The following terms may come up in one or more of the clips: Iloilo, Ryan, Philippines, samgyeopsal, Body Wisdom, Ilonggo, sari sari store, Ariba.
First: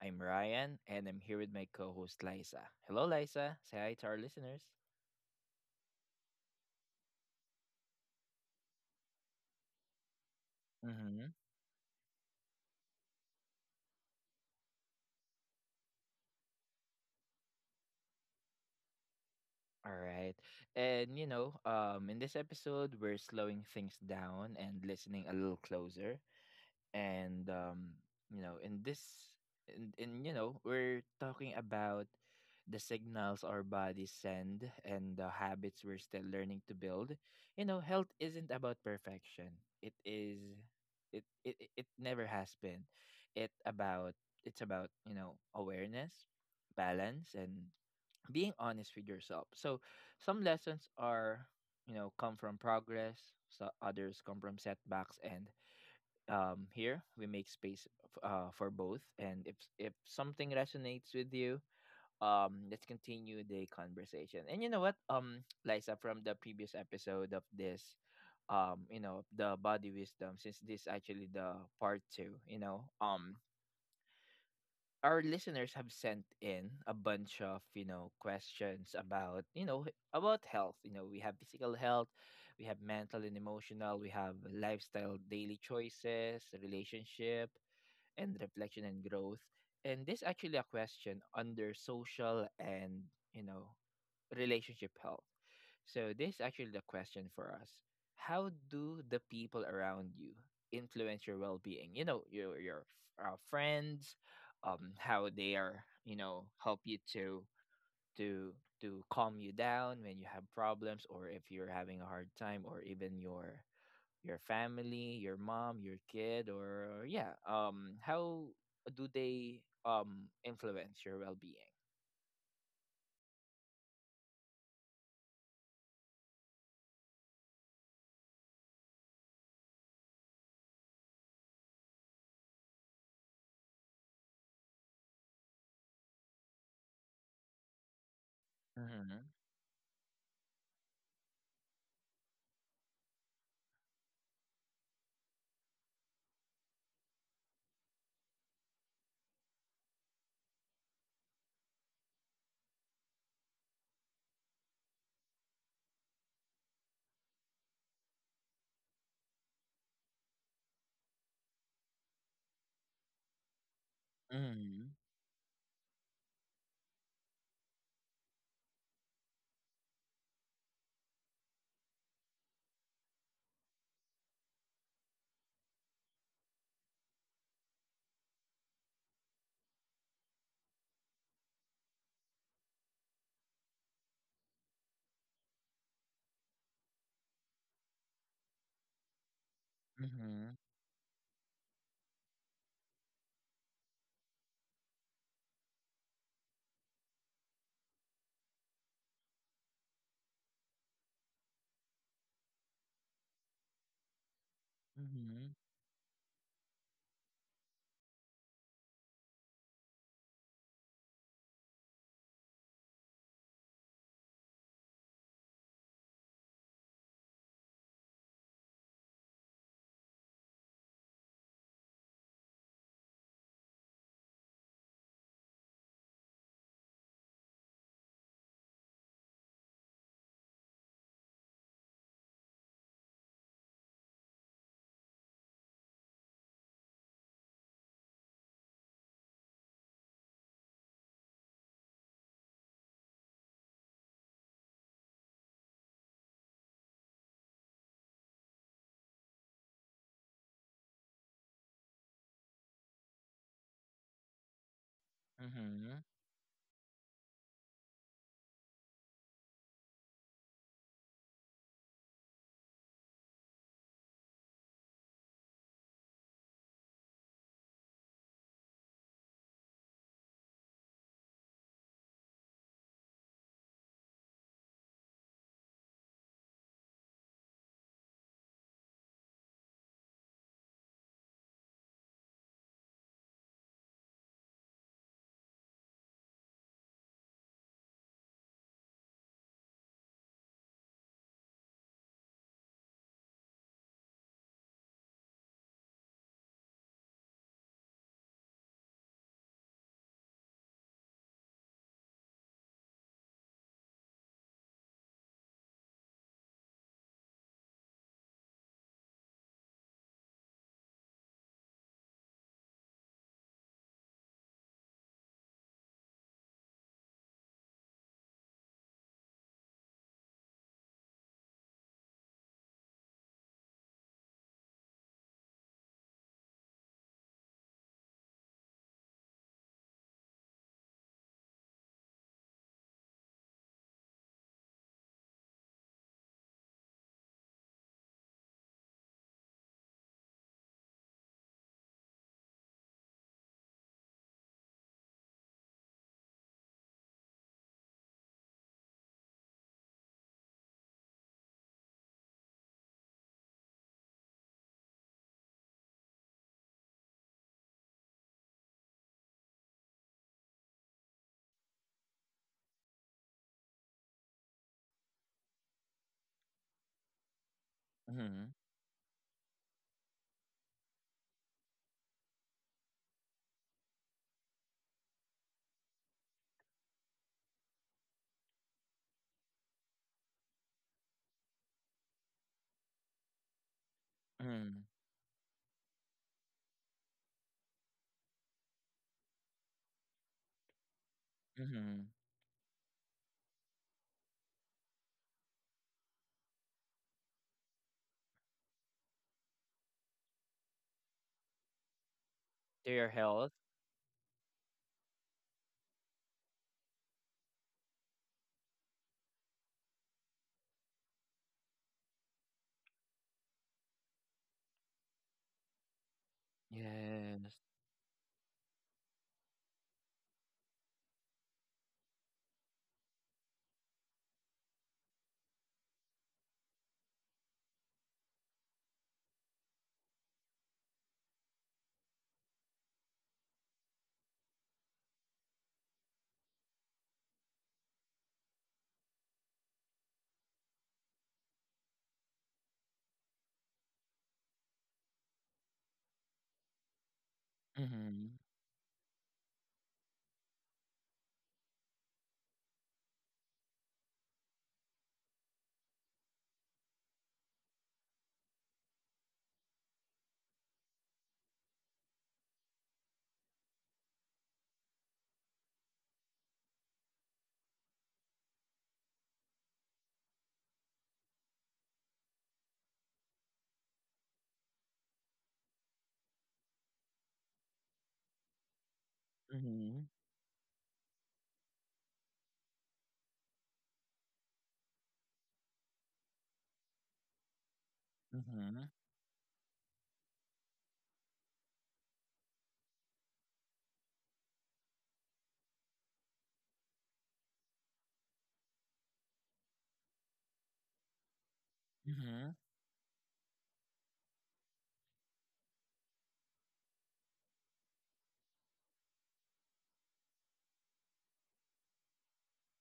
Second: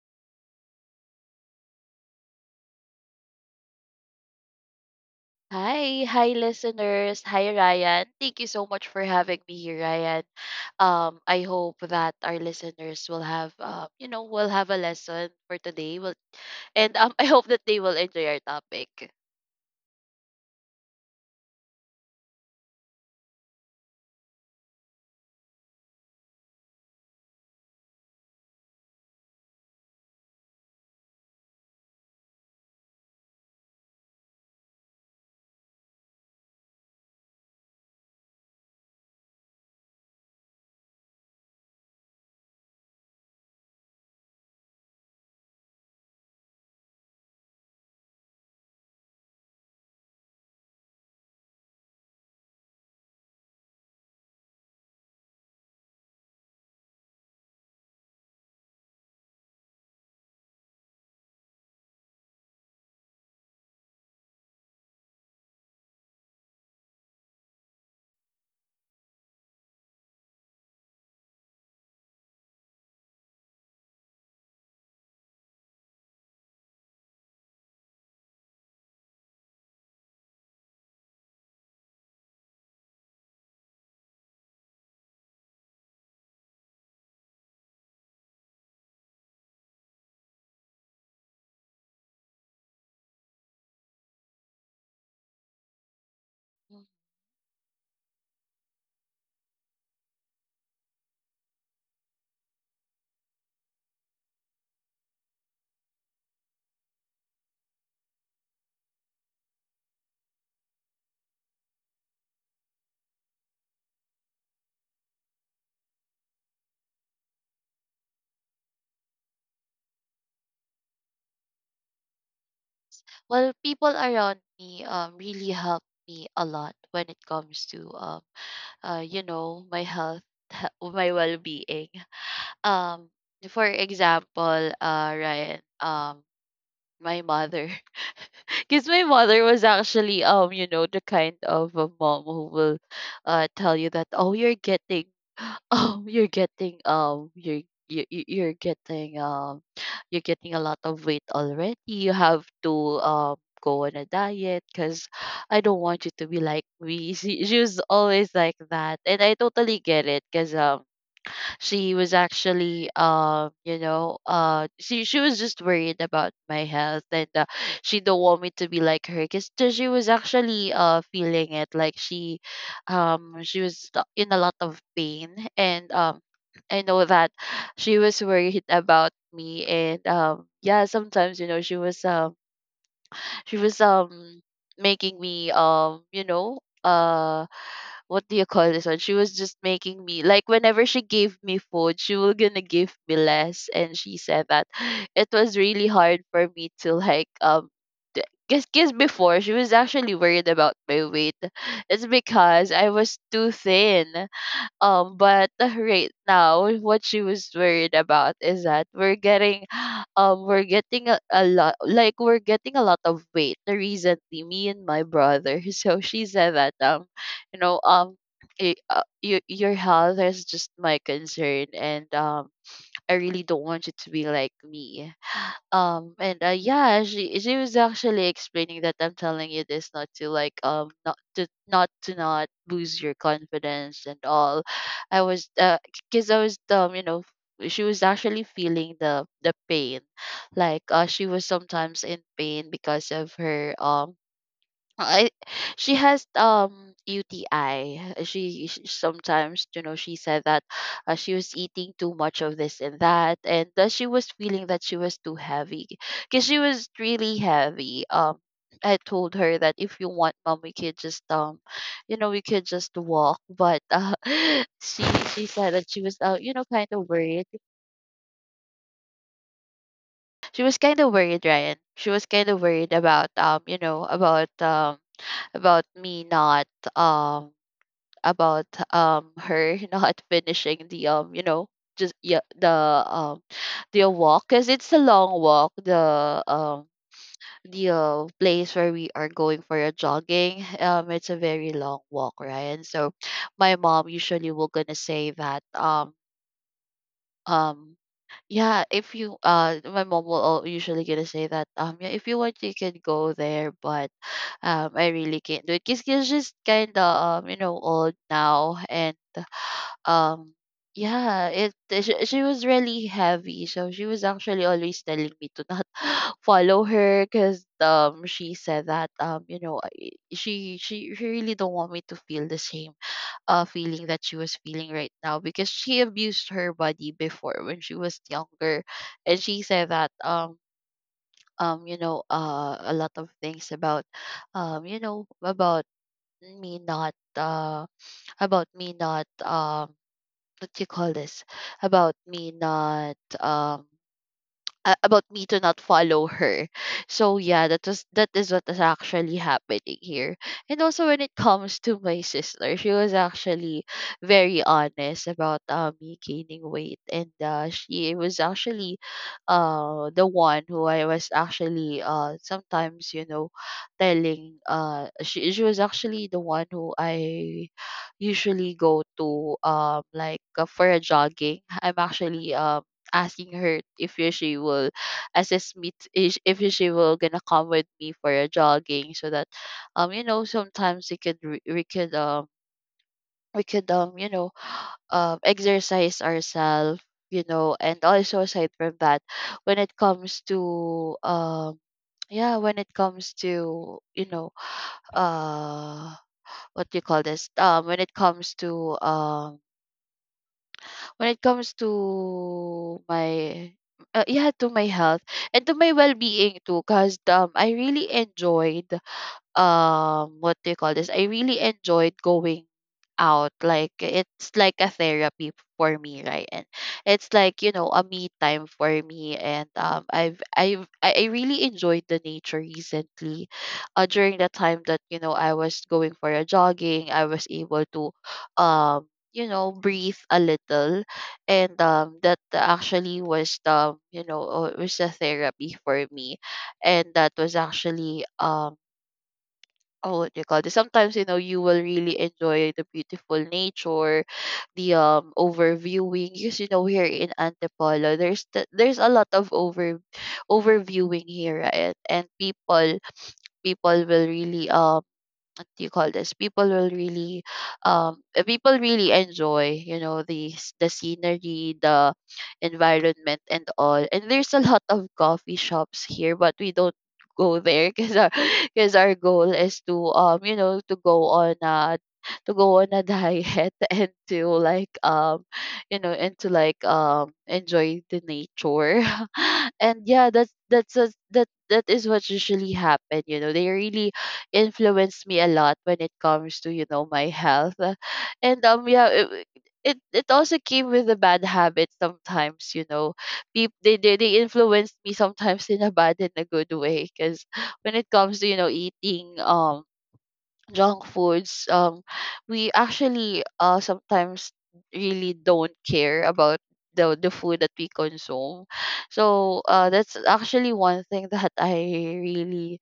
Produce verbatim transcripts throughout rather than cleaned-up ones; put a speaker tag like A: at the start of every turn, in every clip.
A: I'm Ryan and I'm here with my co host Liza. Hello, Liza. Say hi to our listeners.
B: Hi, hi listeners. Hi Ryan. Thank you so much for having me here, Ryan. Um
A: Mm-hmm.
B: I hope that our listeners will have uh, you know, will have a lesson for today. Will and um I hope that they will enjoy our topic.
A: All right. And, you know, um, in this episode, we're slowing things down and listening a little closer. And um you know in this and, and you know we're talking about the signals our bodies send and the habits we're still learning to build. You know, health isn't about perfection. it is it it, it it never has been. it about it's about, you know, awareness, balance, and being honest with yourself. So some lessons are, you know, come from progress, so others come from setbacks. And um here we make space f- uh for both, and if if something resonates with you, um let's continue the conversation. And you know what, um Liza, from the previous episode of this, um you know, the Body Wisdom, since this actually the part two, you know, um our listeners have sent in a bunch of, you know, questions about, you know, about health. You know, we have physical health, we have mental and emotional, we have lifestyle, daily choices, relationship, and reflection and growth. And this actually a question under social and, you know, relationship health. So this is actually
B: Mm.
A: the question for us. How do the people around you influence your well-being? You know, your your uh, friends, um, how they are, you know, help you to to to calm you down when you have problems or if you're having a hard time, or even your your family, your mom, your kid, or yeah, um, how do they um influence your well-being?
B: Well, people around me um really help me a lot when it comes to um uh, you know, my health, my well-being. Um, for example, uh, Ryan, um, my mother. Because my
A: Mm-hmm.
B: mother was actually um you know the kind of a mom who will uh tell you that oh you're getting oh you're getting um you're you, you- you're getting um you're getting a lot of weight already. You have to um go on a diet because I don't want you to be like me. She, she was always like that and I totally get it because um she was actually um you know uh
A: Mm-hmm.
B: she, she was just worried about my health, and uh, she don't want me to be like her because she was actually uh feeling it like she um she was th- in a lot of pain, and um I know that she was worried about me. And um yeah, sometimes you know she was um she was um making me um you know uh what do you call this one? She was just making me like, whenever she gave me food, she was gonna give me less, and she said that it was really hard for me to like um. Because cause 'cause before she was actually worried about my weight. It's because I was too thin. Um,
A: Mm-hmm.
B: but right now, what she was worried about is that we're getting, um, we're getting a, a lot, like we're getting a lot of weight recently. Me and my brother. So she said that, um, you know, um, y- uh, your your health is just my concern, and um, I really don't want you to be like me. Um, and uh, yeah, she she was actually explaining that I'm telling you this not to like um not to not to not lose your confidence and all. I was uh because I was um you know, she was actually feeling the the pain, like uh she was sometimes in pain because of her um I, she has um U T I. She, she sometimes, you know, she said that uh, she was eating too much of this and that, and that she was feeling that she was too
A: Mm-hmm.
B: heavy
A: Mm-hmm.
B: because she was really heavy. Um, I told her that if you want, mom, we could just um, you know, we could just walk. But uh, she she said that she was uh, you know, kind of worried. She was kind of worried, Ryan. She was kind of worried about um, you know, about um, about me not um about um her not finishing the um you know just yeah the um the walk, because it's a long walk. The um the uh, place where we are going for a jogging, um it's a very long walk, right? And so my mom usually will gonna say that um um yeah if you uh my mom will al- usually gonna say that um yeah, if you want you can go there, but um I really can't do it because she's just kind of um you know old now. And um, yeah, it she, she was really heavy, so she was actually always telling me to not follow her because um she said that um you know I- she she she really don't want me to feel the same uh feeling that she was feeling right now because she abused her body before when she was younger. And she said that um um you know uh a lot of things about um you know about me not uh about me not um what do you call this about me not um uh, about me to not follow her. So yeah, that was that is what is actually happening here. And also when it comes to my sister, she was actually very honest about uh, me gaining weight, and uh, she was actually uh the one who I was actually uh sometimes you know telling uh she she was actually the one who I
A: Mm-hmm.
B: usually go to um like uh, for a jogging. I'm actually um asking her if she will assist me t- if if she will gonna come with me for a jogging, so that um you know sometimes we could re- we could um we could um you know
A: Mm-hmm.
B: um exercise ourselves, you know. And also aside from that, when it comes to um
A: Mm-hmm.
B: yeah, when it comes to you know uh what do you call this um when it comes to um When it comes
A: To
B: to
A: your health.
B: my uh, yeah, to my health and to my well-being too, because um I really enjoyed um what do you call this? I really enjoyed going out. Like it's like a therapy for me, right? And it's
A: Yes.
B: like, you know, a me time for me. And um I've I've I I really enjoyed the nature recently. Uh during the time that, you know, I was going for a jogging, I was able to um you know breathe a little. And um that actually was the you know uh, was a therapy for me. And that was actually um oh what do you call this, sometimes you know you will really enjoy the beautiful nature, the um overviewing, because you know here in Antipolo
A: Mm-hmm.
B: there's the, there's a lot of over overviewing here, right? And people people will really um what do you call this, people will really um uh, people really enjoy, you know, the s- the scenery, the environment and all. And there's a lot of coffee shops here, but we don't go there because our because our goal is to um you know to go on a to go on a diet and to like um you know and to like um enjoy the nature
A: Mm-hmm.
B: and yeah, that's that's a, that that is what usually happen, you know. They really influenced me a lot when it comes to you know my health. And
A: Mm-hmm.
B: um yeah, it, it it also came with a bad habit sometimes, you know. People they, they they influenced me sometimes in a bad and a good way because when it comes to you know eating um junk foods, um
A: Mm-hmm.
B: we actually uh sometimes really don't care about the the food that we consume. So uh that's actually one thing that I really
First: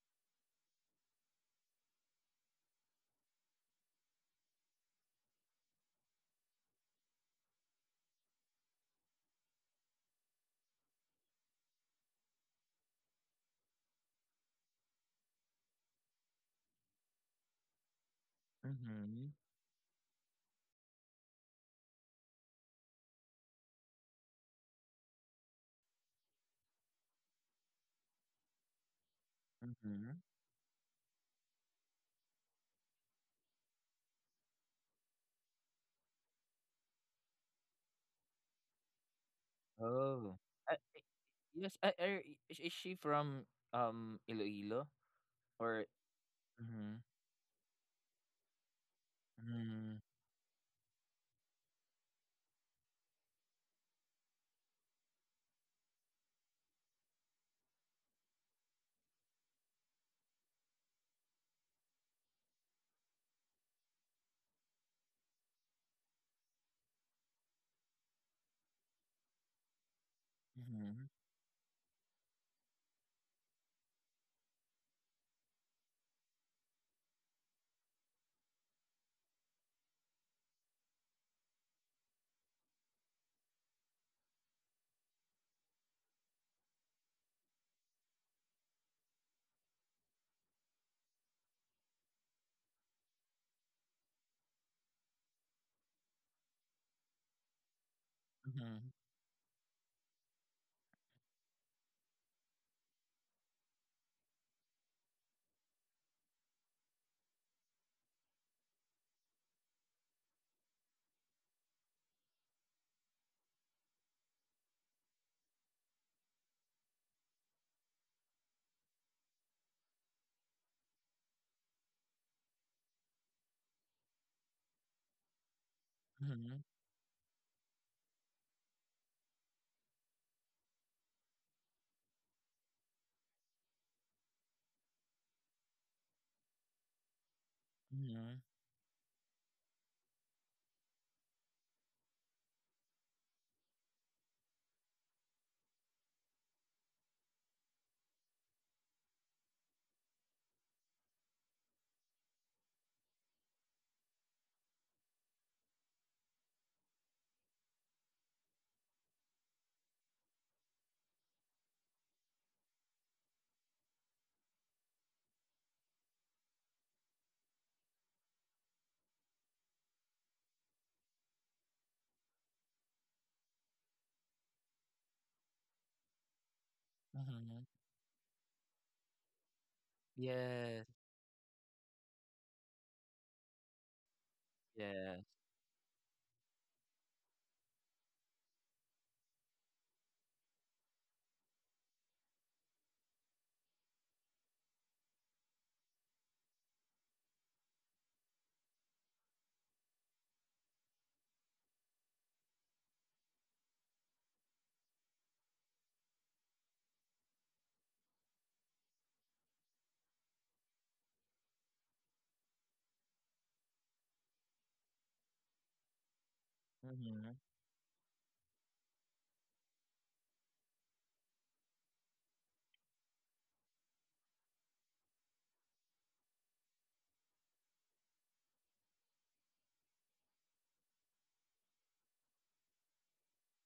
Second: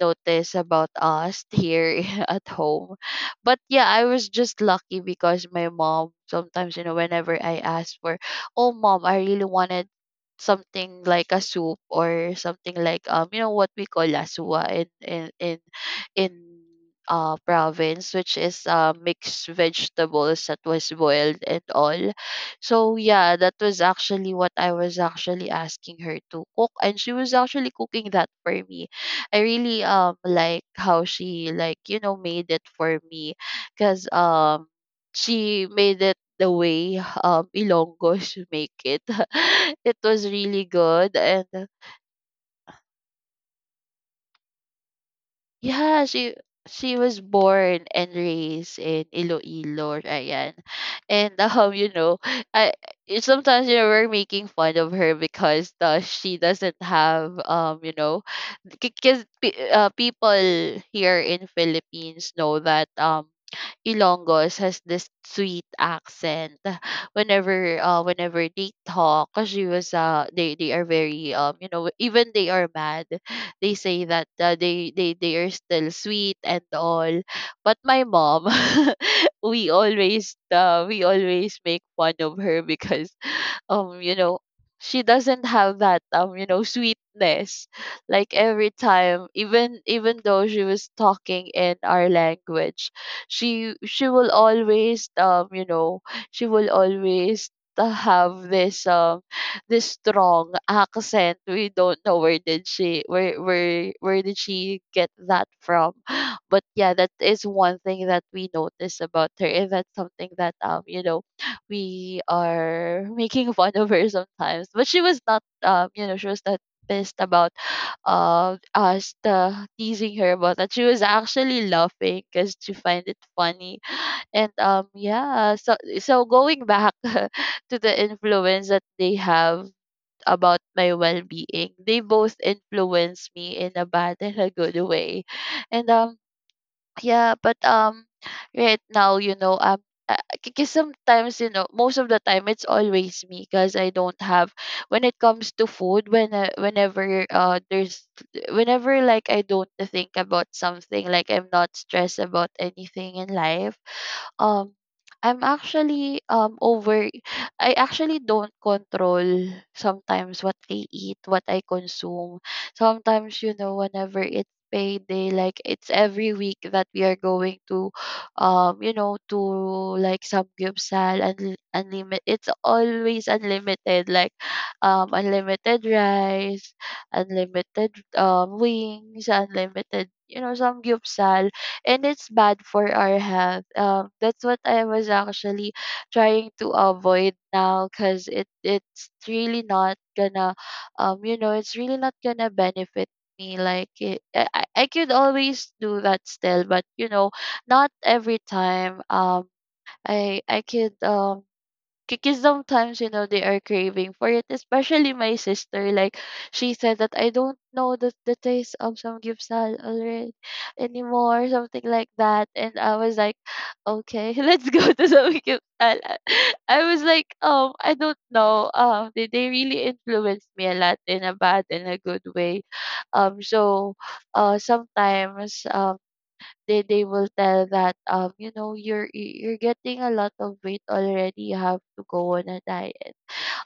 B: notice about us here at home. But yeah, I was just lucky because my mom sometimes, you know, whenever I ask for, oh mom, I really wanted something like a soup or something, like um you know what we call lasua in in in in uh province, which is uh
A: Mm-hmm.
B: mixed vegetables that was boiled and all. So yeah, that was actually what I was actually asking her to cook, and she was actually cooking that for me. I really
A: Mm-hmm.
B: um like how she like, you know, made it for me because um she made it the way um Ilonggos make it. It was
A: Oh.
B: really
A: Uh, i-
B: good. And
A: yes. Uh, er, i- is is she from um Iloilo or?
B: yeah, she she
A: Mm-hmm.
B: was born and raised in
A: Mm-hmm.
B: Iloilo, Ryan. And um, you know, I it- sometimes you know we're making fun of her because uh, she doesn't have um, you know, because uh, people here in Philippines know that um Ilongos has this sweet accent. Whenever uh whenever they talk, she was uh they they are very um you know, even they are mad, they say that uh, they they they are still sweet and all. But my mom, we always uh, we always make fun of her because um you know she doesn't have that um you know sweetness. Like every time, even even though she was talking in our language, she she will always um you know she will always uh, have this
A: Mm-hmm.
B: um this strong accent. We don't know where did she where where where did she get that from. But yeah, that is one thing that we notice about her, and that's something that um you know we are making fun of her sometimes. But she was not, um, you know, she was not pissed about uh, us uh, teasing her about that. She was actually laughing because she find it funny. And um, yeah, so so
A: Mhm,
B: going back to the influence that they have about my well-being, they both influence me in a bad and a good way. And um, yeah, but um,
A: mhm,
B: right now, you know, um, because sometimes, you know, most of the time, it's always me because I don't have. When it comes to food, when uh, whenever uh, there's, whenever like I don't think about something, like I'm not stressed about anything in life um I'm actually um over I actually don't control sometimes what I eat, what I consume. Sometimes, you know, whenever it's payday, like it's every week that we are going to um, you know, to like samgyeopsal and unlimited, it's always unlimited, like um unlimited rice,
A: mhm.
B: unlimited um wings, unlimited, you know,
A: Yes,
B: samgyeopsal, and it's bad for our health. Um, that's what I was
A: yes.
B: actually trying to avoid now because it it's really not gonna, um, you know, it's really not gonna benefit me. Like it, I I I could always do that still, but you know, not every time. Um, I I could um because sometimes you know they are craving for it, especially my sister. Like she said that I don't know the, the taste of some gypsal already anymore, something like that, and I was like okay let's go to some gypsal. I I was like,
A: Mhm,
B: um I don't know, um they, they really influenced me a lot in a bad and a good way. um so uh Sometimes um they they will tell that, um you know, you're y- you're getting a lot of weight already, you have to go on a diet.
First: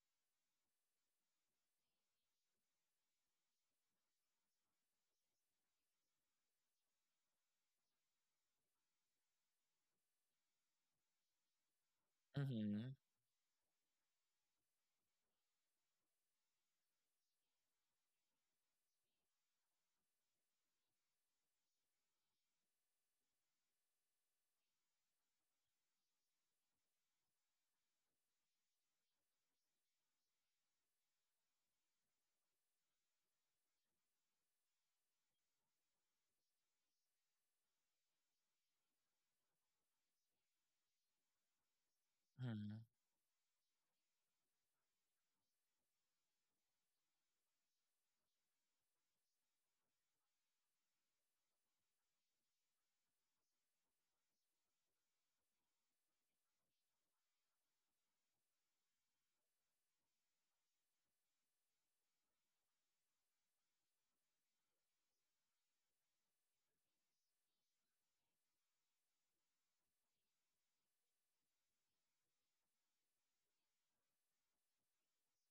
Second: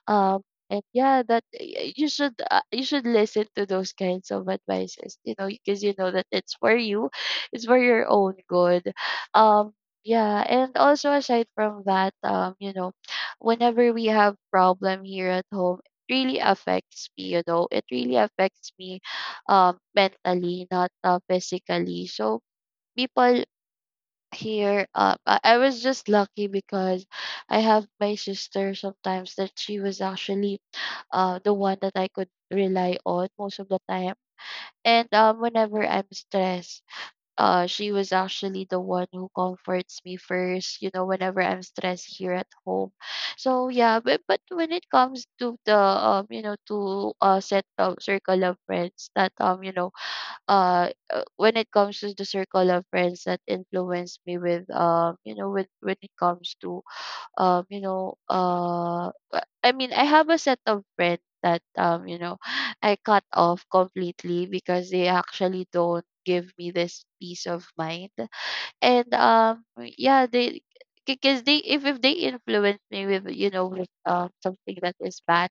B: um and yeah, that y- you should uh, you should listen to those kinds of advices, you know, because you know that it's for you, it's for your own good. um yeah, and also aside from that, um you know,
A: mhm,
B: whenever we have problem here at home, it really affects me, you know, it really affects me, um mentally, not uh, physically. So people here up. I, I was just lucky because I have my sister sometimes, that she was actually uh the one that I could rely on most of the time. And um whenever I'm stressed, uh she was actually the one who comforts me first, you know, whenever I'm stressed here at
A: mhm,
B: home. So yeah, but, but when it comes to the, um, you know, to uh set of circle of friends that, um, you know, uh uh, when it comes to the circle of friends that influence me with, um you know, with, when it comes to um you know, uh uh, I mean, I have a set of friends that, um you know, I cut off completely because they actually don't give me this peace of mind. And um yeah they Because they if, if they influence me with, you know, with um something that is bad,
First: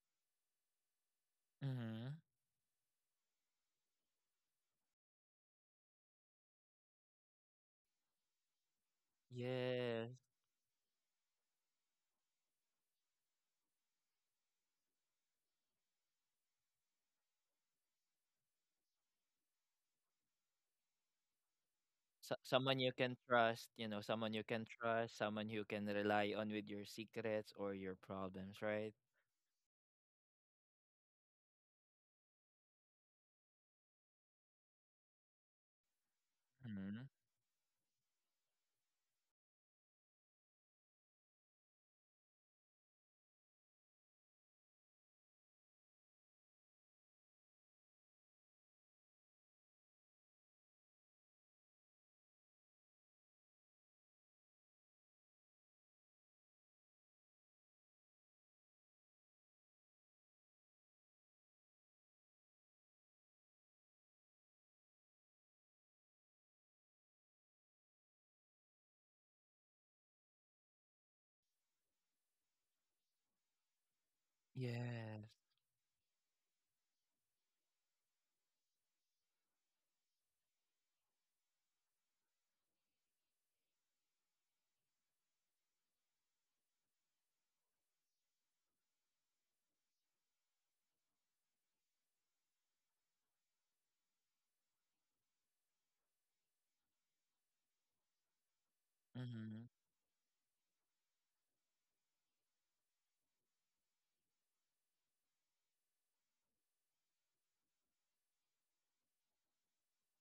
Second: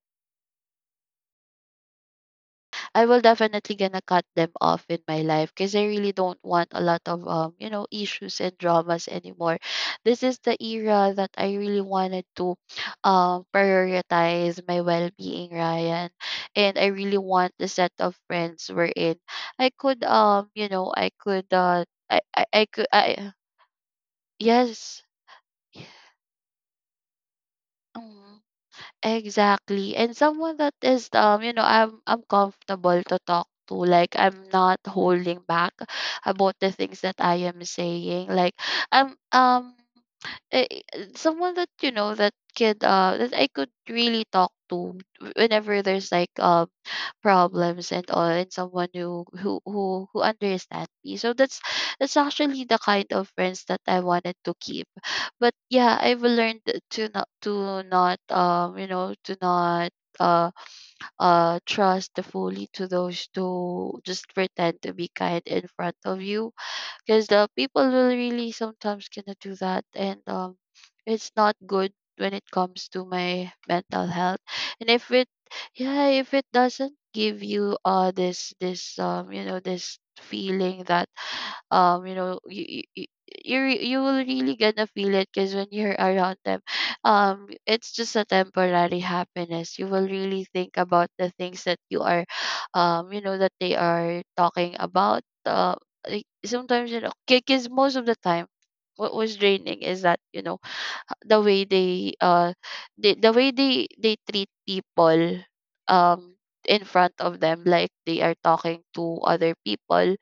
A: mhm.
B: I will definitely gonna cut them off in my life because I really don't want a lot of, um you know, issues and dramas anymore.
A: Yes.
B: This is the era that I really wanted to um prioritize my well being, Ryan, and I really want the set of friends we're in. I could, um you know, I could uh I
A: So
B: I, I
A: someone
B: could
A: you can
B: I.
A: trust, you know, someone you can
B: Yes.
A: trust, someone you
B: Yeah.
A: can rely on with your secrets or your
B: Mm.
A: problems, right?
B: Exactly. And someone that is, um, you know, I'm I'm comfortable to talk to. Like I'm not holding back about the things
A: Mhm.
B: that I am saying. Like I'm um eh, eh, someone that, you know, that could uh that I could really talk to whenever there's like um problems and all, and someone who who who who understands me. So that's that's actually the kind of friends that I wanted to keep. But yeah, I've learned to not to not, um you know, to not uh uh trust fully to those who just pretend to be kind in front of you, because the people will really sometimes gonna do that. And um it's not good when it comes to my mental health. And if
A: Yes.
B: it Yeah, if it doesn't give you uh this this, um you know, this feeling that, um you know, you you, you, re- you will really gonna feel it, because when you're around them, um it's just a temporary happiness. You will really think about the things that you are, um you know, that they are talking about. Um like sometimes, you know, because most of the time, what was
A: Mhm,
B: draining is that, you know, h- the way they uh they, the way they they treat people, um in front of them, like they are talking to other people,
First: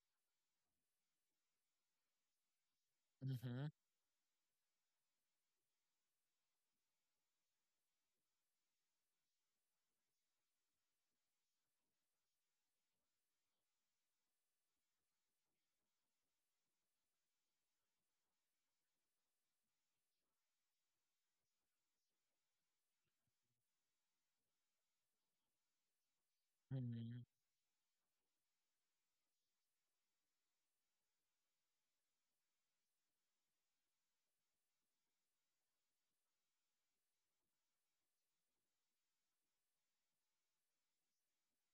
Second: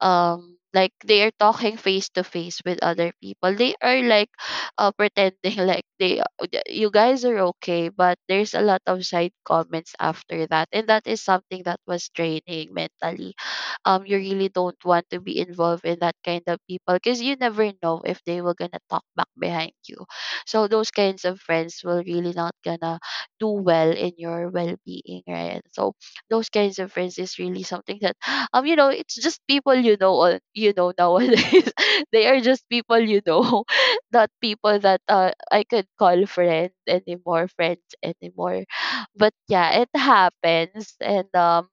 B: um like they are talking face to face with other people,
A: mhm,
B: they are like uh, pretending like they, uh, you guys are okay, but there's a lot of side comments after that, and that is something that was draining mentally. Um you really don't want to be involved in that kind of people because you never know if they were gonna talk back behind you. So those kinds of friends will really not gonna do well in your well-being, right? So those kinds of friends
A: mhm,
B: is really something that um you know, it's just people, you know, on you know, nowadays they are just people, you know, not people that, uh, I could call friend anymore, friends anymore. But yeah, it happens. And um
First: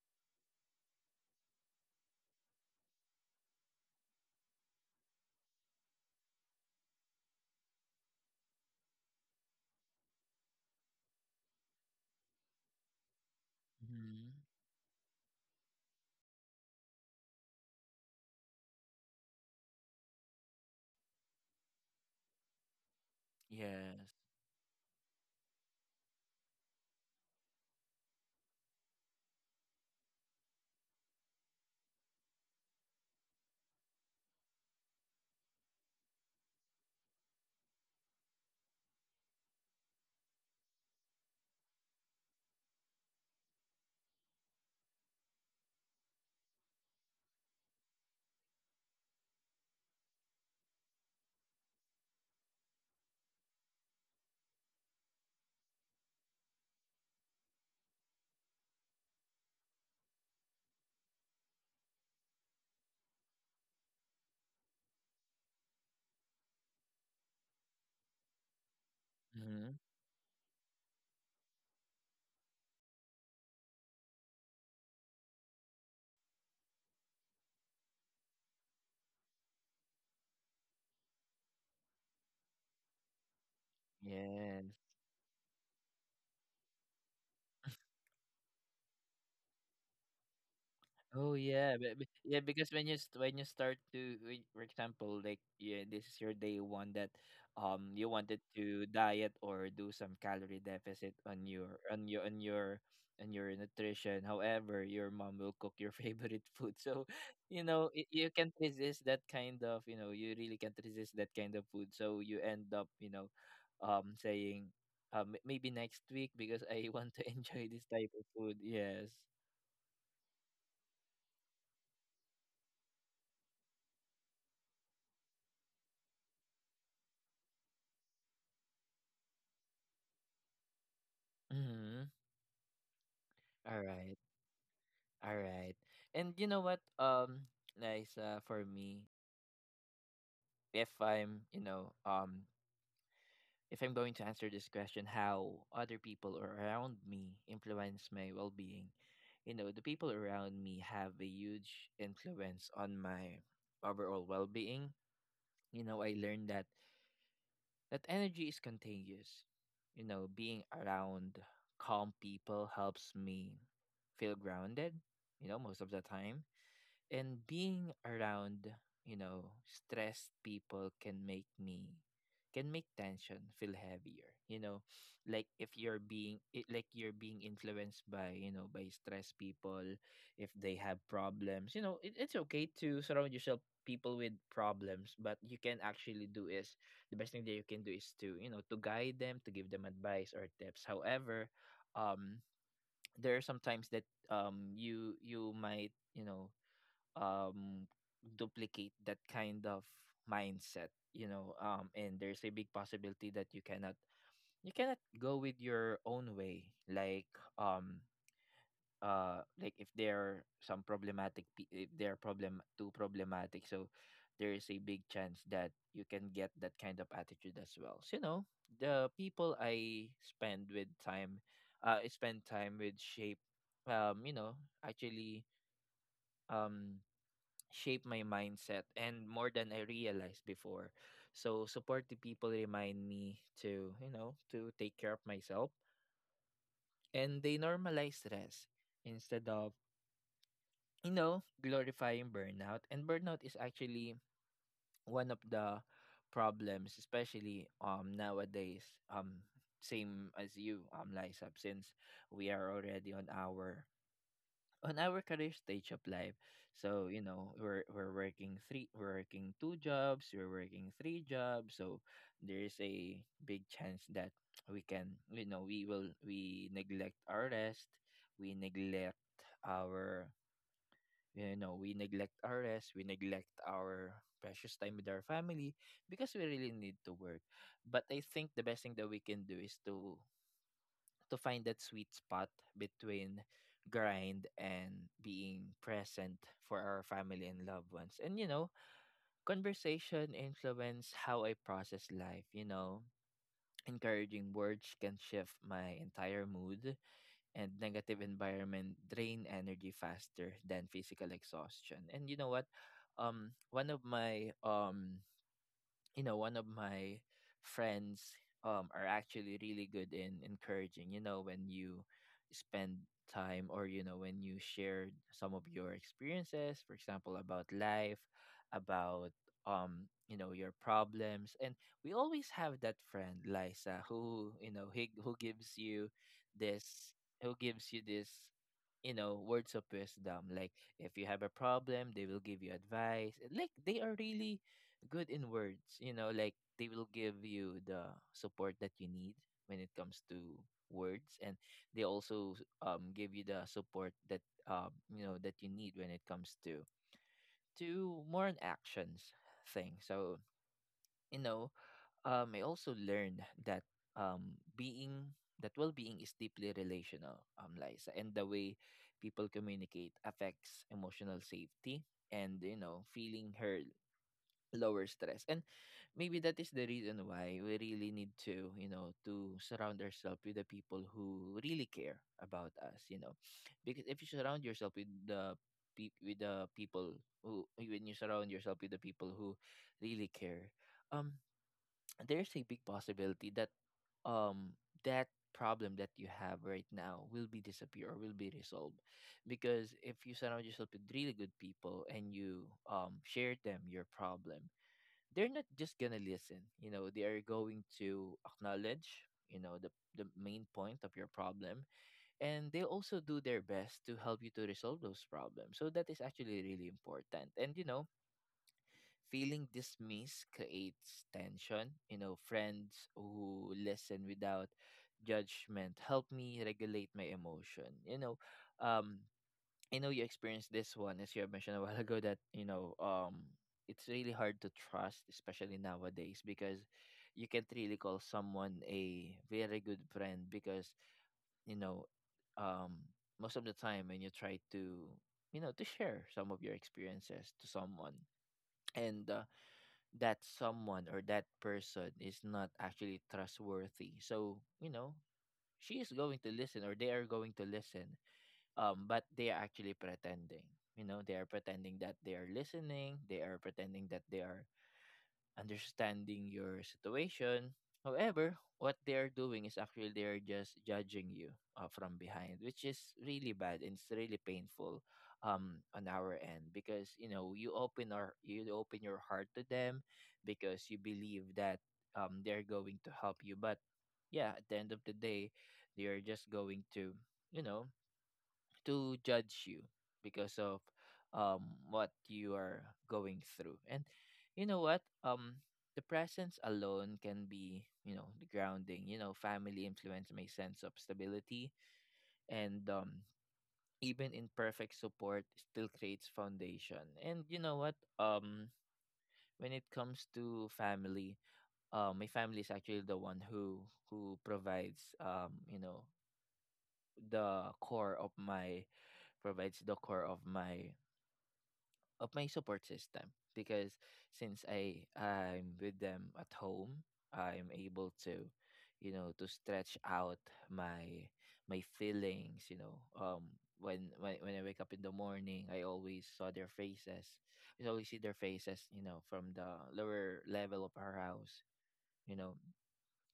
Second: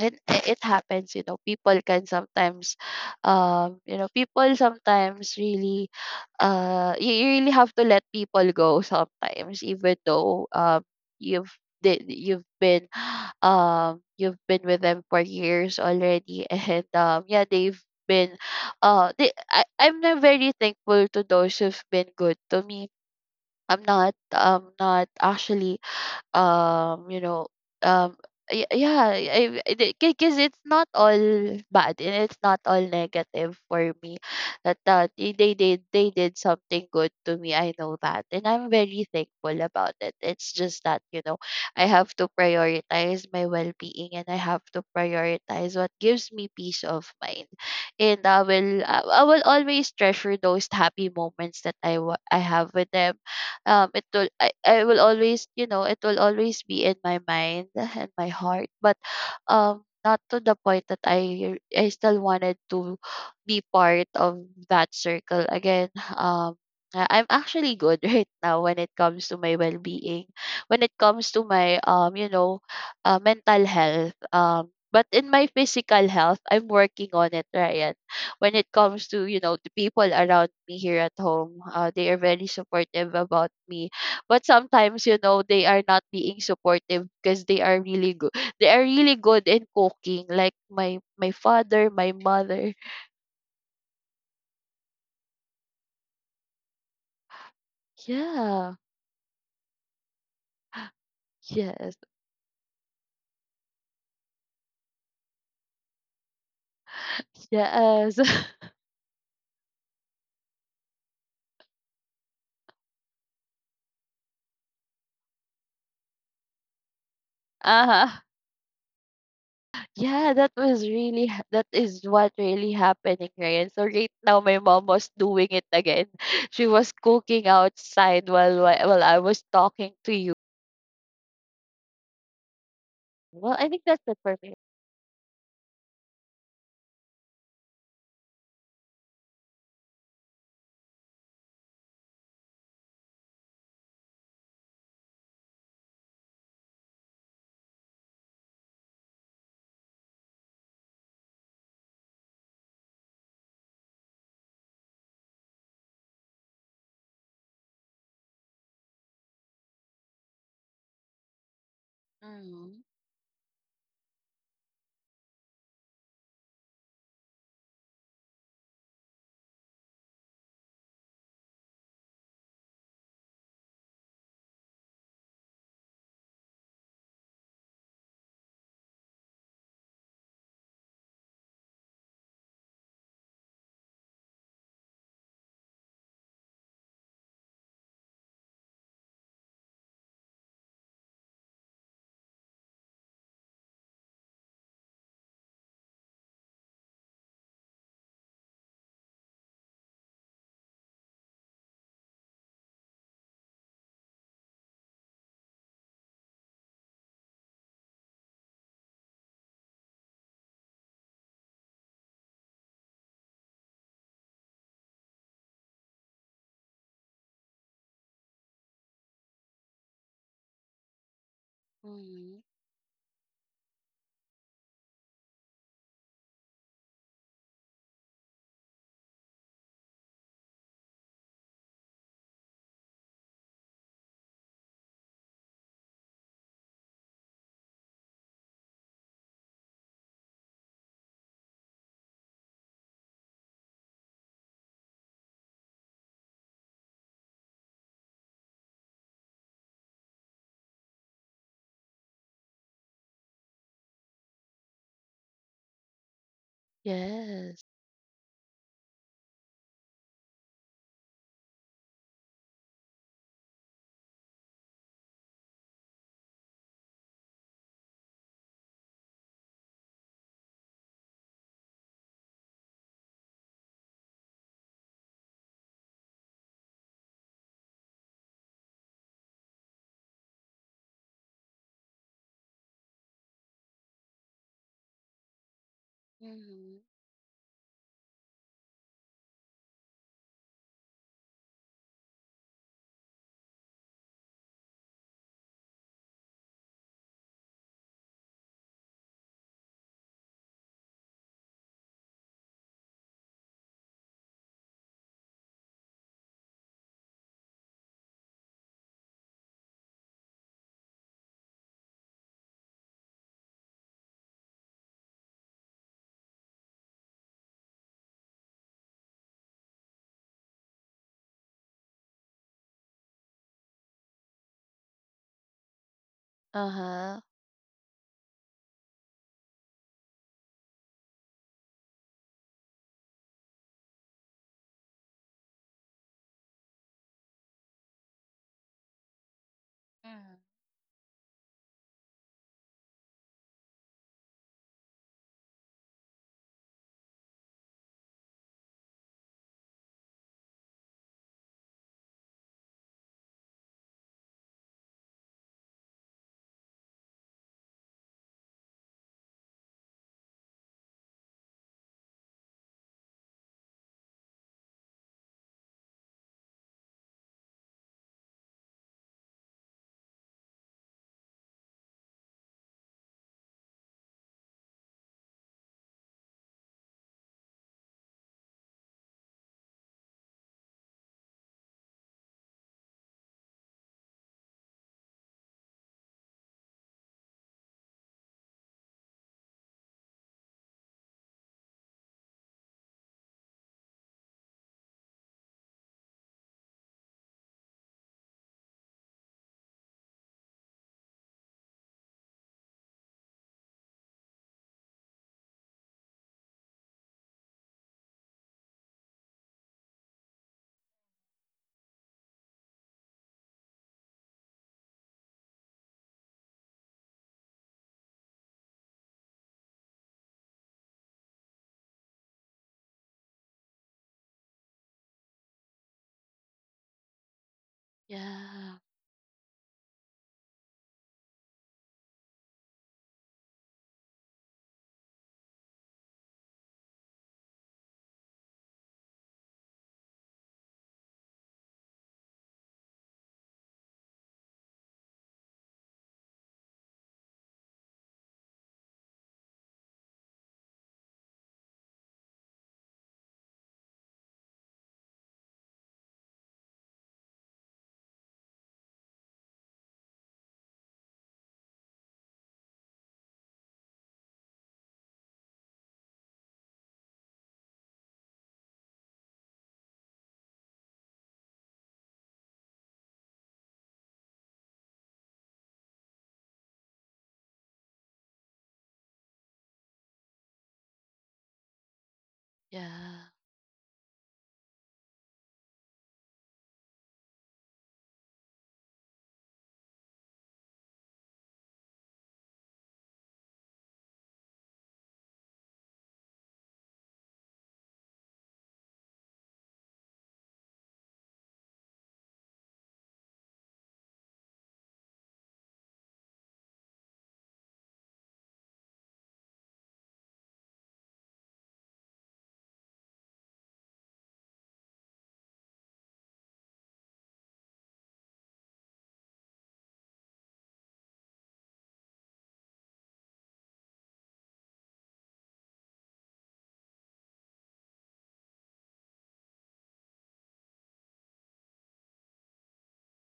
B: it it happens, you know. People can sometimes, um you know, people sometimes really uh you, you really have to let people go sometimes, even though, um you've did you've been um
A: mhm.
B: you've been with them for years already and um yeah, they've been uh they, I, I'm not very thankful to those who've been good to me. I'm
A: Yes.
B: not, um not actually, um you know, um y- yeah, because it's not all bad and it's not all negative for me, that uh, they they did they did something good to me. I know that, and I'm very thankful about it. It's just that, you know, I have to prioritize my well-being, and I have to prioritize what gives me peace of mind. And i will i I will always treasure those happy moments that i wa- i have with them. Um it will, I, I will always, you know, it will always be in my mind and my heart. But um not to the point that i i still wanted to be part of that circle again. um I- I'm actually good right now when it comes to my
A: Mhm.
B: well-being, when it comes to my, um you know, uh, mental health. Um, but in my physical health, I'm working on it, right? When it comes to, you know, the people around me here at home, uh, they are very supportive about me. But
A: Yes.
B: sometimes, you know, they are not being supportive because they are really good. They are really good in cooking, like my my
A: Oh yeah,
B: father,
A: but, but
B: my
A: yeah, because
B: mother.
A: when you st- when you start to, when- for example, like yeah, this is your day one that, um, you wanted
B: Yeah.
A: to diet or do some calorie deficit on your
B: Yes.
A: on your on your on your nutrition. However, your mom will cook your favorite food, so you know y-
B: Yes.
A: you can't resist that kind of, you know, you really can't resist that kind of food. So you end up, you know, um, saying, um, maybe next week because I want to enjoy this type
B: Uh-huh.
A: of food. Yes.
B: Yeah, that was really ha- that is what really happening, right? So right now my mom was doing it again she was cooking outside while while while I was talking to you.
A: Mm-hmm.
B: Well, I think that's
A: All
B: it for me.
A: All right. And you know what? Um, nice uh, for me. If I'm, you know, um, if I'm going to answer this question, how other people around me influence my well-being, you know, the people around me have a huge influence on my overall well-being. You know, I learned that that energy is contagious. You know, being around calm people
B: Mhm.
A: helps me feel grounded. You know, most of the time, and being around, you know, stressed people can make me, can make tension feel heavier. You know, like if you're being it, like you're being influenced by, you know, by stressed people, if they have problems, you know, it, it's okay to surround yourself people with problems. But you can actually do is the best thing that you can do is to, you know, to guide them, to give them advice or tips. However, um there are some times that um you you might, you know, um duplicate that kind of mindset, you know. Um and there's a big possibility that you cannot you cannot go with your own way, like um uh like if there are some problematic pe- if they're problem too problematic. So there is a big chance that you can get that kind of attitude as well. So you know, the people i spend with time uh I spend
B: Mhm.
A: time with shape, um you know, actually, um shape my mindset and more than I realized before. So supportive people remind me to, you know, to take care of myself, and they normalize stress instead of, you know, glorifying burnout. And burnout is actually one of the problems, especially um nowadays. Um Same as you, um Lysab, since we are already on our on our career stage of life. So, you know,
B: Yes.
A: we're we're working three we're working two jobs, we're working three jobs. So there's a big chance that we can, you know, we will we neglect our rest, we neglect our, you know, we neglect our rest, we neglect our precious time with our family because we really need to work. But I think the best thing that we can do is to to find that sweet spot between grind and being present for
B: Mhm.
A: our family and loved ones. And you know, conversation influence how I process life, you know. Encouraging words can shift my entire mood, and negative environment drain energy faster than physical exhaustion. And you know what? Um one of my um you know, one of my friends um are actually really good in encouraging. You know, when you spend time or, you know, when you share some of your experiences, for example, about life, about um you know, your problems. And we always have that friend Liza who, you know, he, who gives you this,
B: Uh-huh.
A: who gives you this you know, words of wisdom. Like, if you have a problem, they will give you advice. Like, they are really good in words, you know, like they will give you the support that you need when it comes
B: Mhm.
A: to words. And they also um give you the support that, um you know, that you need when it comes to to more on actions thing. So you know, um I also learned that, um being that well-being is deeply relational, um Liza, and the way people communicate affects emotional safety. And you know, feeling heard lower stress, and maybe that is the reason why we really need to, you know, to surround ourselves with the people who really care about us. You know, because if you surround yourself with the pe- with the people who, when you surround yourself with the people who really care, um there's a big possibility that um that problem that you have right now will be disappear or will be resolved. Because if you surround yourself with really good people, and you um share them your problem, they're not just gonna listen, you know, they are going to acknowledge, you know, the the main point of your problem. And they also do their best to help you to resolve those problems. So that is actually really important. And you know, feeling dismissed creates tension. You know, friends who listen without judgment help me regulate my emotion. You know, um I know you experienced this one, as you have mentioned a while ago, that you know, um, it's really hard to trust, especially nowadays, because you can't really call
B: Yeah.
A: someone a very good friend because you know, um, most of the time when you try to, you know, to share some of your experiences to someone, and uh, that someone or that person is not actually trustworthy, so you know, she is going to listen, or they are going to listen, um, but they are actually pretending. You know, they are pretending that they are listening. They are pretending that they are understanding your situation. However, what they are doing is actually they are just judging you uh, from behind, which is really bad and it's really painful um, on our end, because you know, you open our you open your heart to them because you believe that, um, they're going to help you. But yeah, at the end of the day, they are just going to, you know, to judge you because of um what you are
B: Yeah.
A: going through. And you know what, um the presence alone can be, you know, grounding. You know, family influence my sense of stability, and um even imperfect support still creates foundation. And you know what, um when it comes to family, uh my family is actually the one who who provides, um you know, the core of my, provides the core of my of my support system. Because since I I'm with them at home, I'm able to, you know, to stretch out my my feelings. You know, um, when when when I wake up in the morning, I always saw their faces. I always see their faces. You know, from the lower level of our house. You know,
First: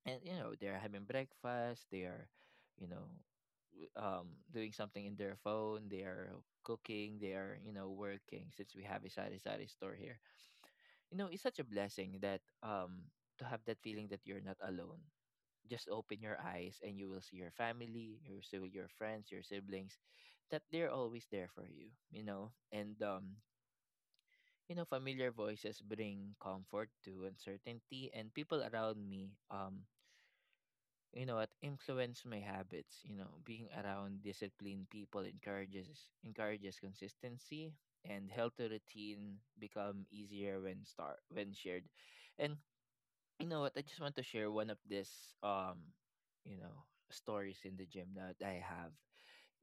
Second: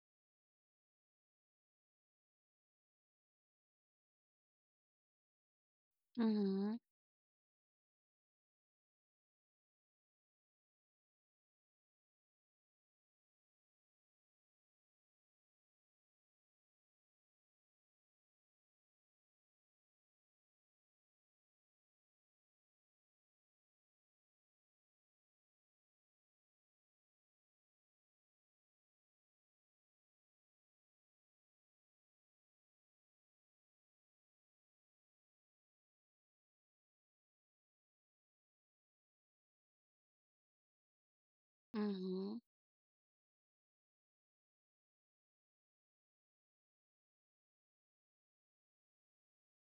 A: and you know they're having breakfast. They are you know w- um doing something in their phone. They are
B: Mhm.
A: cooking. They are, you know, working, since we have a sari sari store here. You know, it's such a blessing that um to have that feeling that you're not alone. Just open your eyes and you will see your family, you will see your friends, your siblings, that they're always there for you, you know. And um You know, familiar voices bring comfort to uncertainty, and people around me, um you know what, influence my habits. You know, being around disciplined people encourages encourages consistency, and healthy routine become easier when start when shared.
B: Mhm.
A: And you know what, I just want to share one of this um you know, stories in the gym that I have.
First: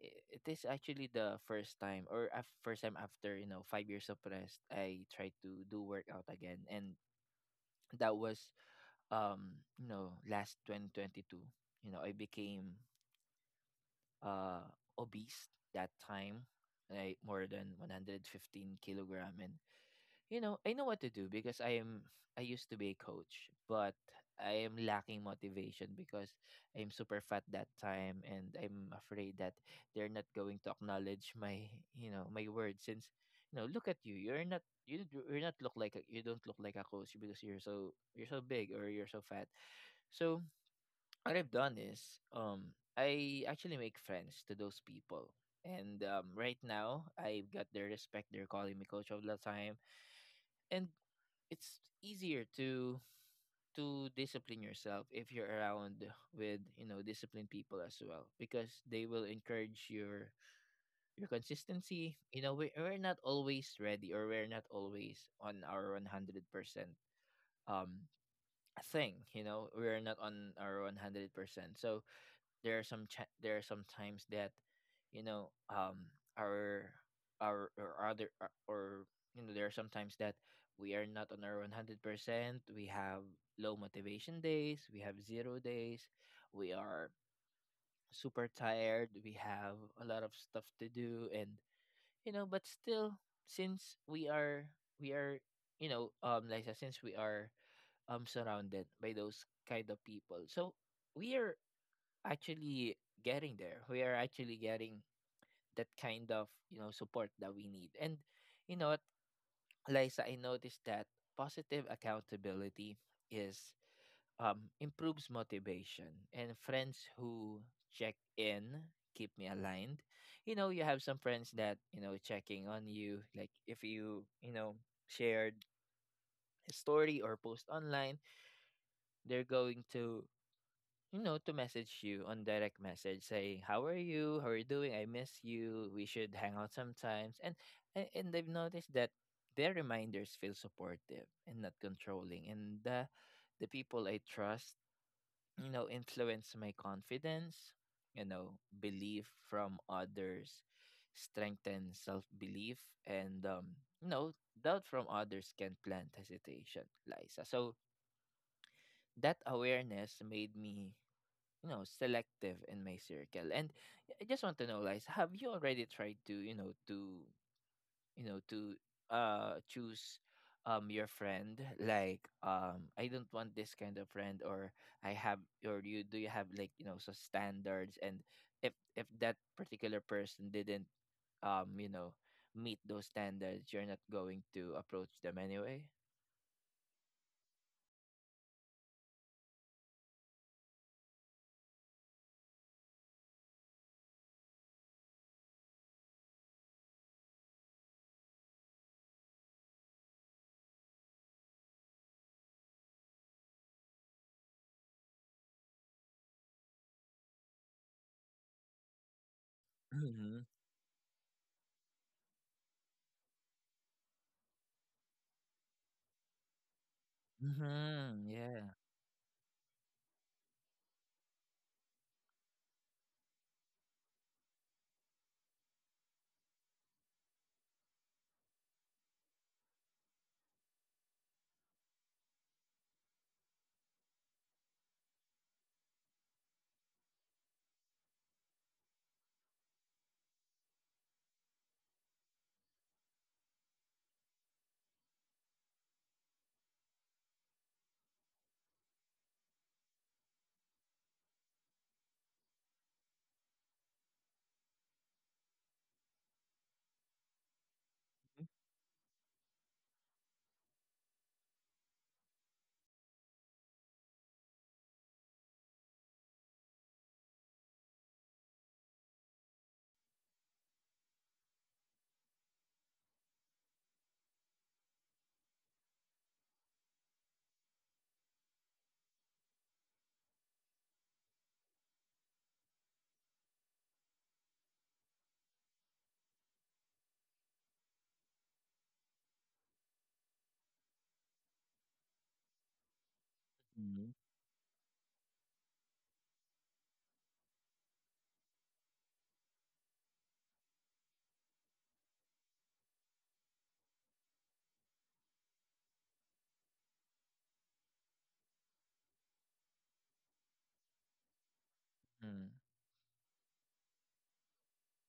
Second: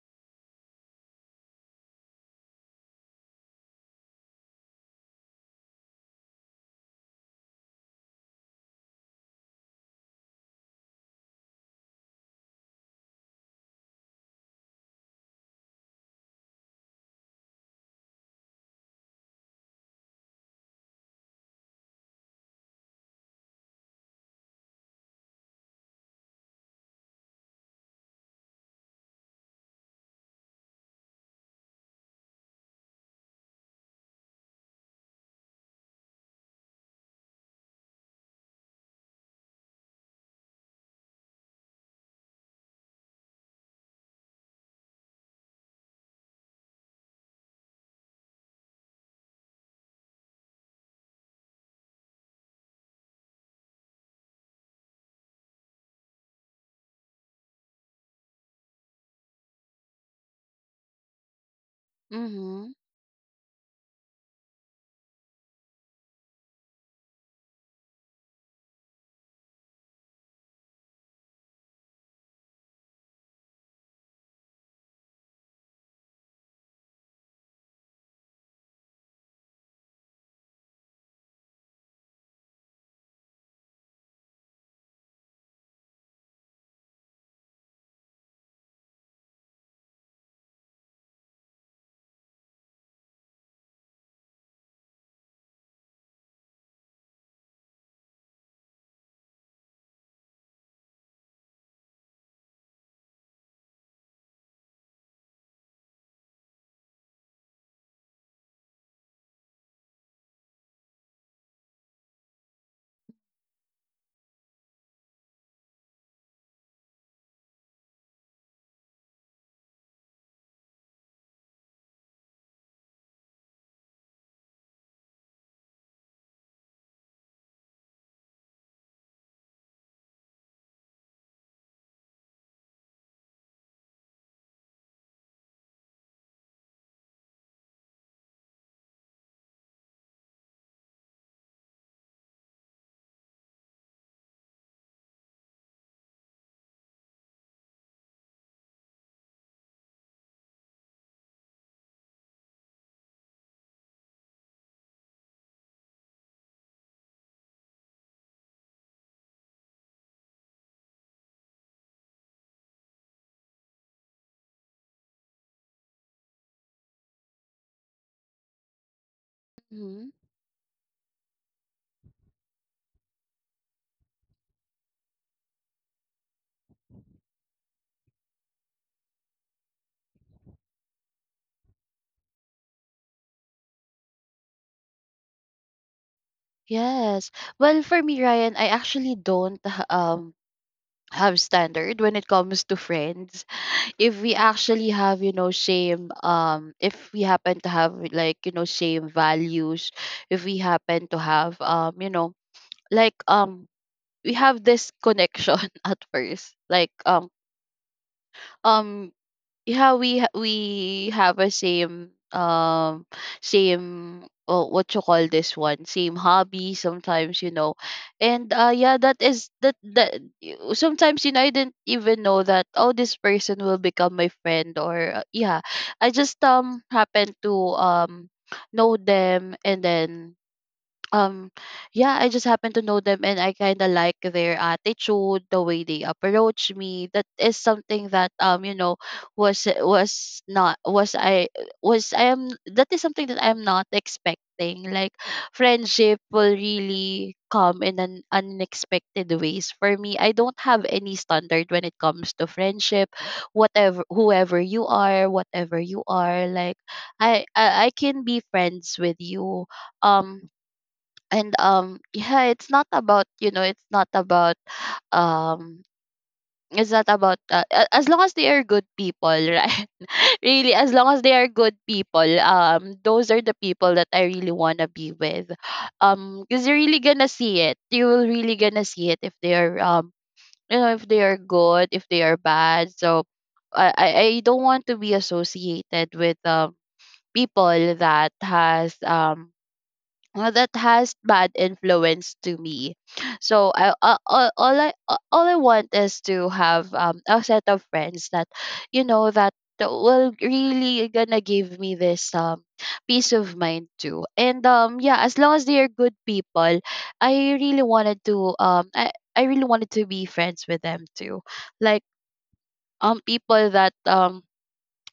A: I- it is actually the first time or af- first time after, you know, five years of rest, I tried to do workout again. And that was, um you know, last twenty twenty-two. You know, I became uh obese that time, like more than one hundred fifteen kilogram. And you know, I know what to do because I am, I used to be a coach, but I am lacking motivation because I'm super fat that time, and I'm afraid that they're not going to acknowledge my, you know, my words, since, you know, look at you, you're not, you d- you're not look like a, you don't look like a coach because you're so, you're so big or you're so fat. So what I've done is, um I actually make friends to those people. And um, right now, I've got their respect. They're calling me coach all the time, and it's easier to to discipline yourself if you're around with, you know, disciplined people as well, because they will encourage your your consistency. You know, we
B: Mhm.
A: we're not always ready, or we're not always on our one hundred percent um thing. You know, we're not on our one hundred percent. So there are some cha- there are some times that, you know, um our our or other or or, you know, there are sometimes that we are not on our one hundred percent. We have low motivation days, we have zero days, we are super tired, we have a lot of stuff to do. And you know, but still, since we are we are you know, um Liza, since we are um surrounded by those kind of people, so we are actually getting there. We are actually getting that kind of, you know, support that we need. And you know what, Liza, I noticed that positive accountability is, um improves motivation, and friends who check in keep me aligned. You know, you have some friends that, you know, checking on you, like if you, you know, shared a story or post online, they're going to, you know, to message you on direct message saying, how are you? How are you doing? I miss you. We should hang out sometimes. And and, and I've noticed that their reminders feel supportive and not controlling. And the the people I trust, you know, influence my confidence, you know, belief from others strengthen self belief. And um You know, doubt from others can plant hesitation, Liza. So that awareness made me, you know, selective in my circle. And I just want to know, guys, have you already tried to, you know, to you know to uh
B: Mhm.
A: choose um your friend, like, um, I don't want this kind of friend, or I have, or you, do you have like, you know, so standards, and if if that particular person didn't, um you know, meet those standards, you're not going to approach them anyway?
B: Yes. Well, for me, Ryan, I actually don't h- um have standard when it comes to friends. If we actually have, you know, same um if we happen to have like, you know, same values, if we happen to have, um, you know, like um we have this connection at first, like um um yeah, we ha-
A: mm-hmm.
B: we have a same, um same, oh, what you call this one, same hobby sometimes, you know.
A: Mm-hmm.
B: And uh
A: Yeah.
B: yeah, that is that that, y- sometimes, you know, I didn't even know that, oh, this person will become my friend. Or uh, yeah, I just um happened to um know them, and then, um yeah, I just happen to know them, and I kind of like their attitude, the way they approach me. That is something that, um you know, was was not was i was I am, that is something that I'm not expecting, like friendship will really come in an unexpected ways for me. I don't have any standard when it comes to friendship. Whatever, whoever you are, whatever you are, like i i, I can be friends with you. um and um yeah, it's not about, you know, it's not about, um it's not about, uh, a- as long as they are good people, right? Really, as long as they are good people, um those are the people that I really want to be with, um because you're really gonna see it, you will really gonna see it, if they are, um you know, if they are good, if they are bad. So i i, I don't want to be associated with, um people that has, um uh, that has bad influence to me. So I
A: mm-hmm.
B: uh, all, all I uh, all I want is to have, um a set of friends that, you know, that that will really gonna give me this, um peace of mind too. And um yeah, as long as they are good people, I really wanted to um I, I really wanted to be friends with them too. Like
A: Mm-hmm.
B: um people that um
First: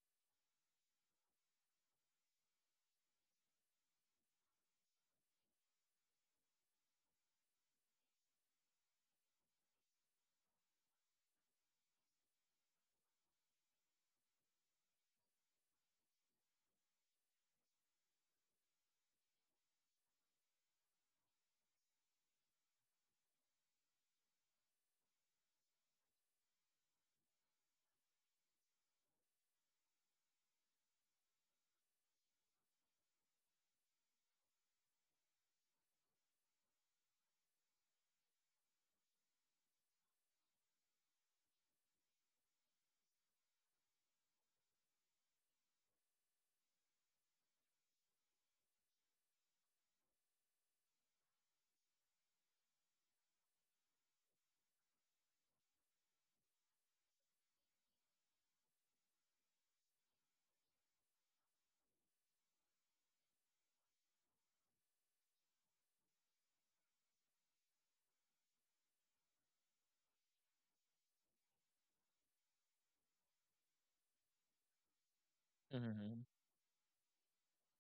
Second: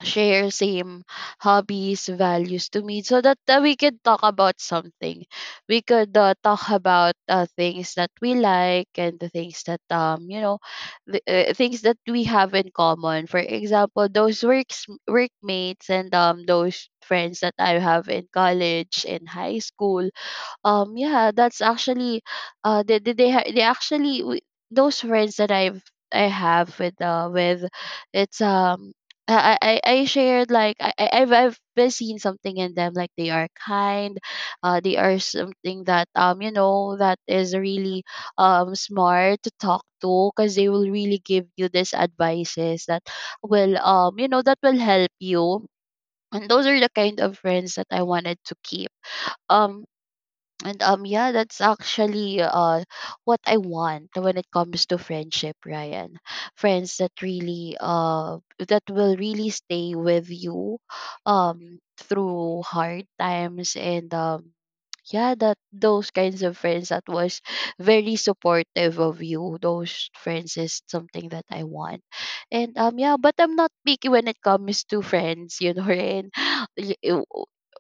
B: share same hobbies, values to me so that uh, we could talk about something. We could uh, talk about uh, things that we like and the things that, um, you know, the, uh, things that we have in common. For example, those works, workmates and um, those friends that I have in college, in high school, um, yeah, that's actually uh they they they, ha- they actually w- those friends that I've I have with uh with it's um I I, I I shared, like I I- I've I've been seeing something in them, like they are kind, uh they are something that um you know that is really um smart to talk to, because they will really give you these advices that will um you know that will help you. And those are the kind of friends that I wanted to keep. Um and um yeah, that's actually uh what I want when it comes to friendship, Ryan. Friends that really uh that will really stay with you um through hard times, and um yeah, that those kinds of friends that was very supportive of you, those friends is something that I want. And um yeah, but I'm not picky when it comes to friends, you know.
A: Mm-hmm.
B: And y- uh,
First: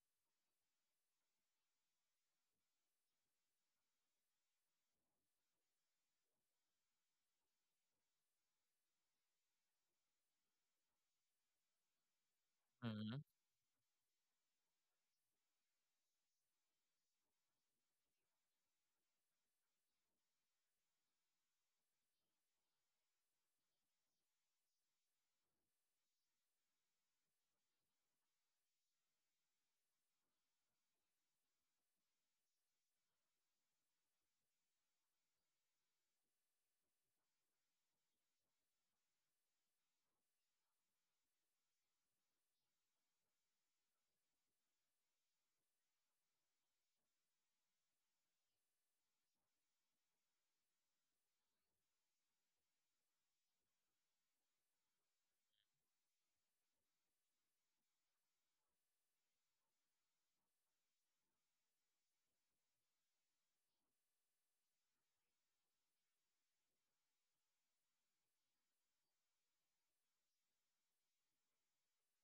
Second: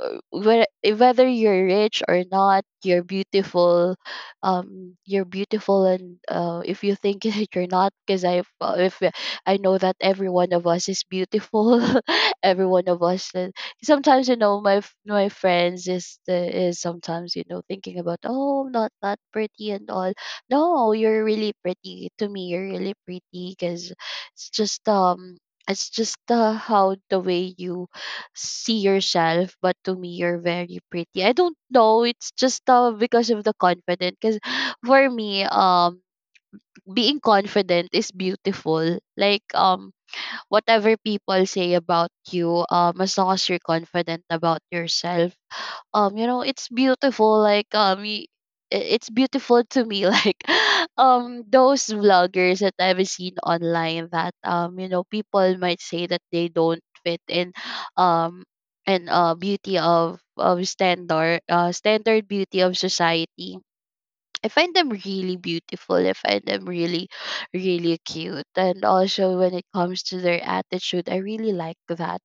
B: uh, whe- whether you're rich or not, you're beautiful. Um you're beautiful, and uh, if you think that you're not, because I uh, if I know that every one of us is beautiful. Every one of us, uh, sometimes, you know, my f- my friends is the is sometimes, you know, thinking about, oh, I'm not that pretty and all. No, you're really pretty to me. You're really pretty, because it's just um it's just uh, how the way you see yourself, but to me you're very pretty. I don't know, it's just uh, because of the confident, because for me um being confident is beautiful. Like um whatever people say about you, um, as long as you're confident about yourself, um, you know, it's beautiful. Like um, y- i- it's beautiful to me. Like um, those vloggers that I've seen online that, um, you know, people might say that they don't fit in, um, and uh, beauty of of standard, uh standard beauty of society. I find them really beautiful. I find them really, really cute. And also when it comes to their attitude, I really like that.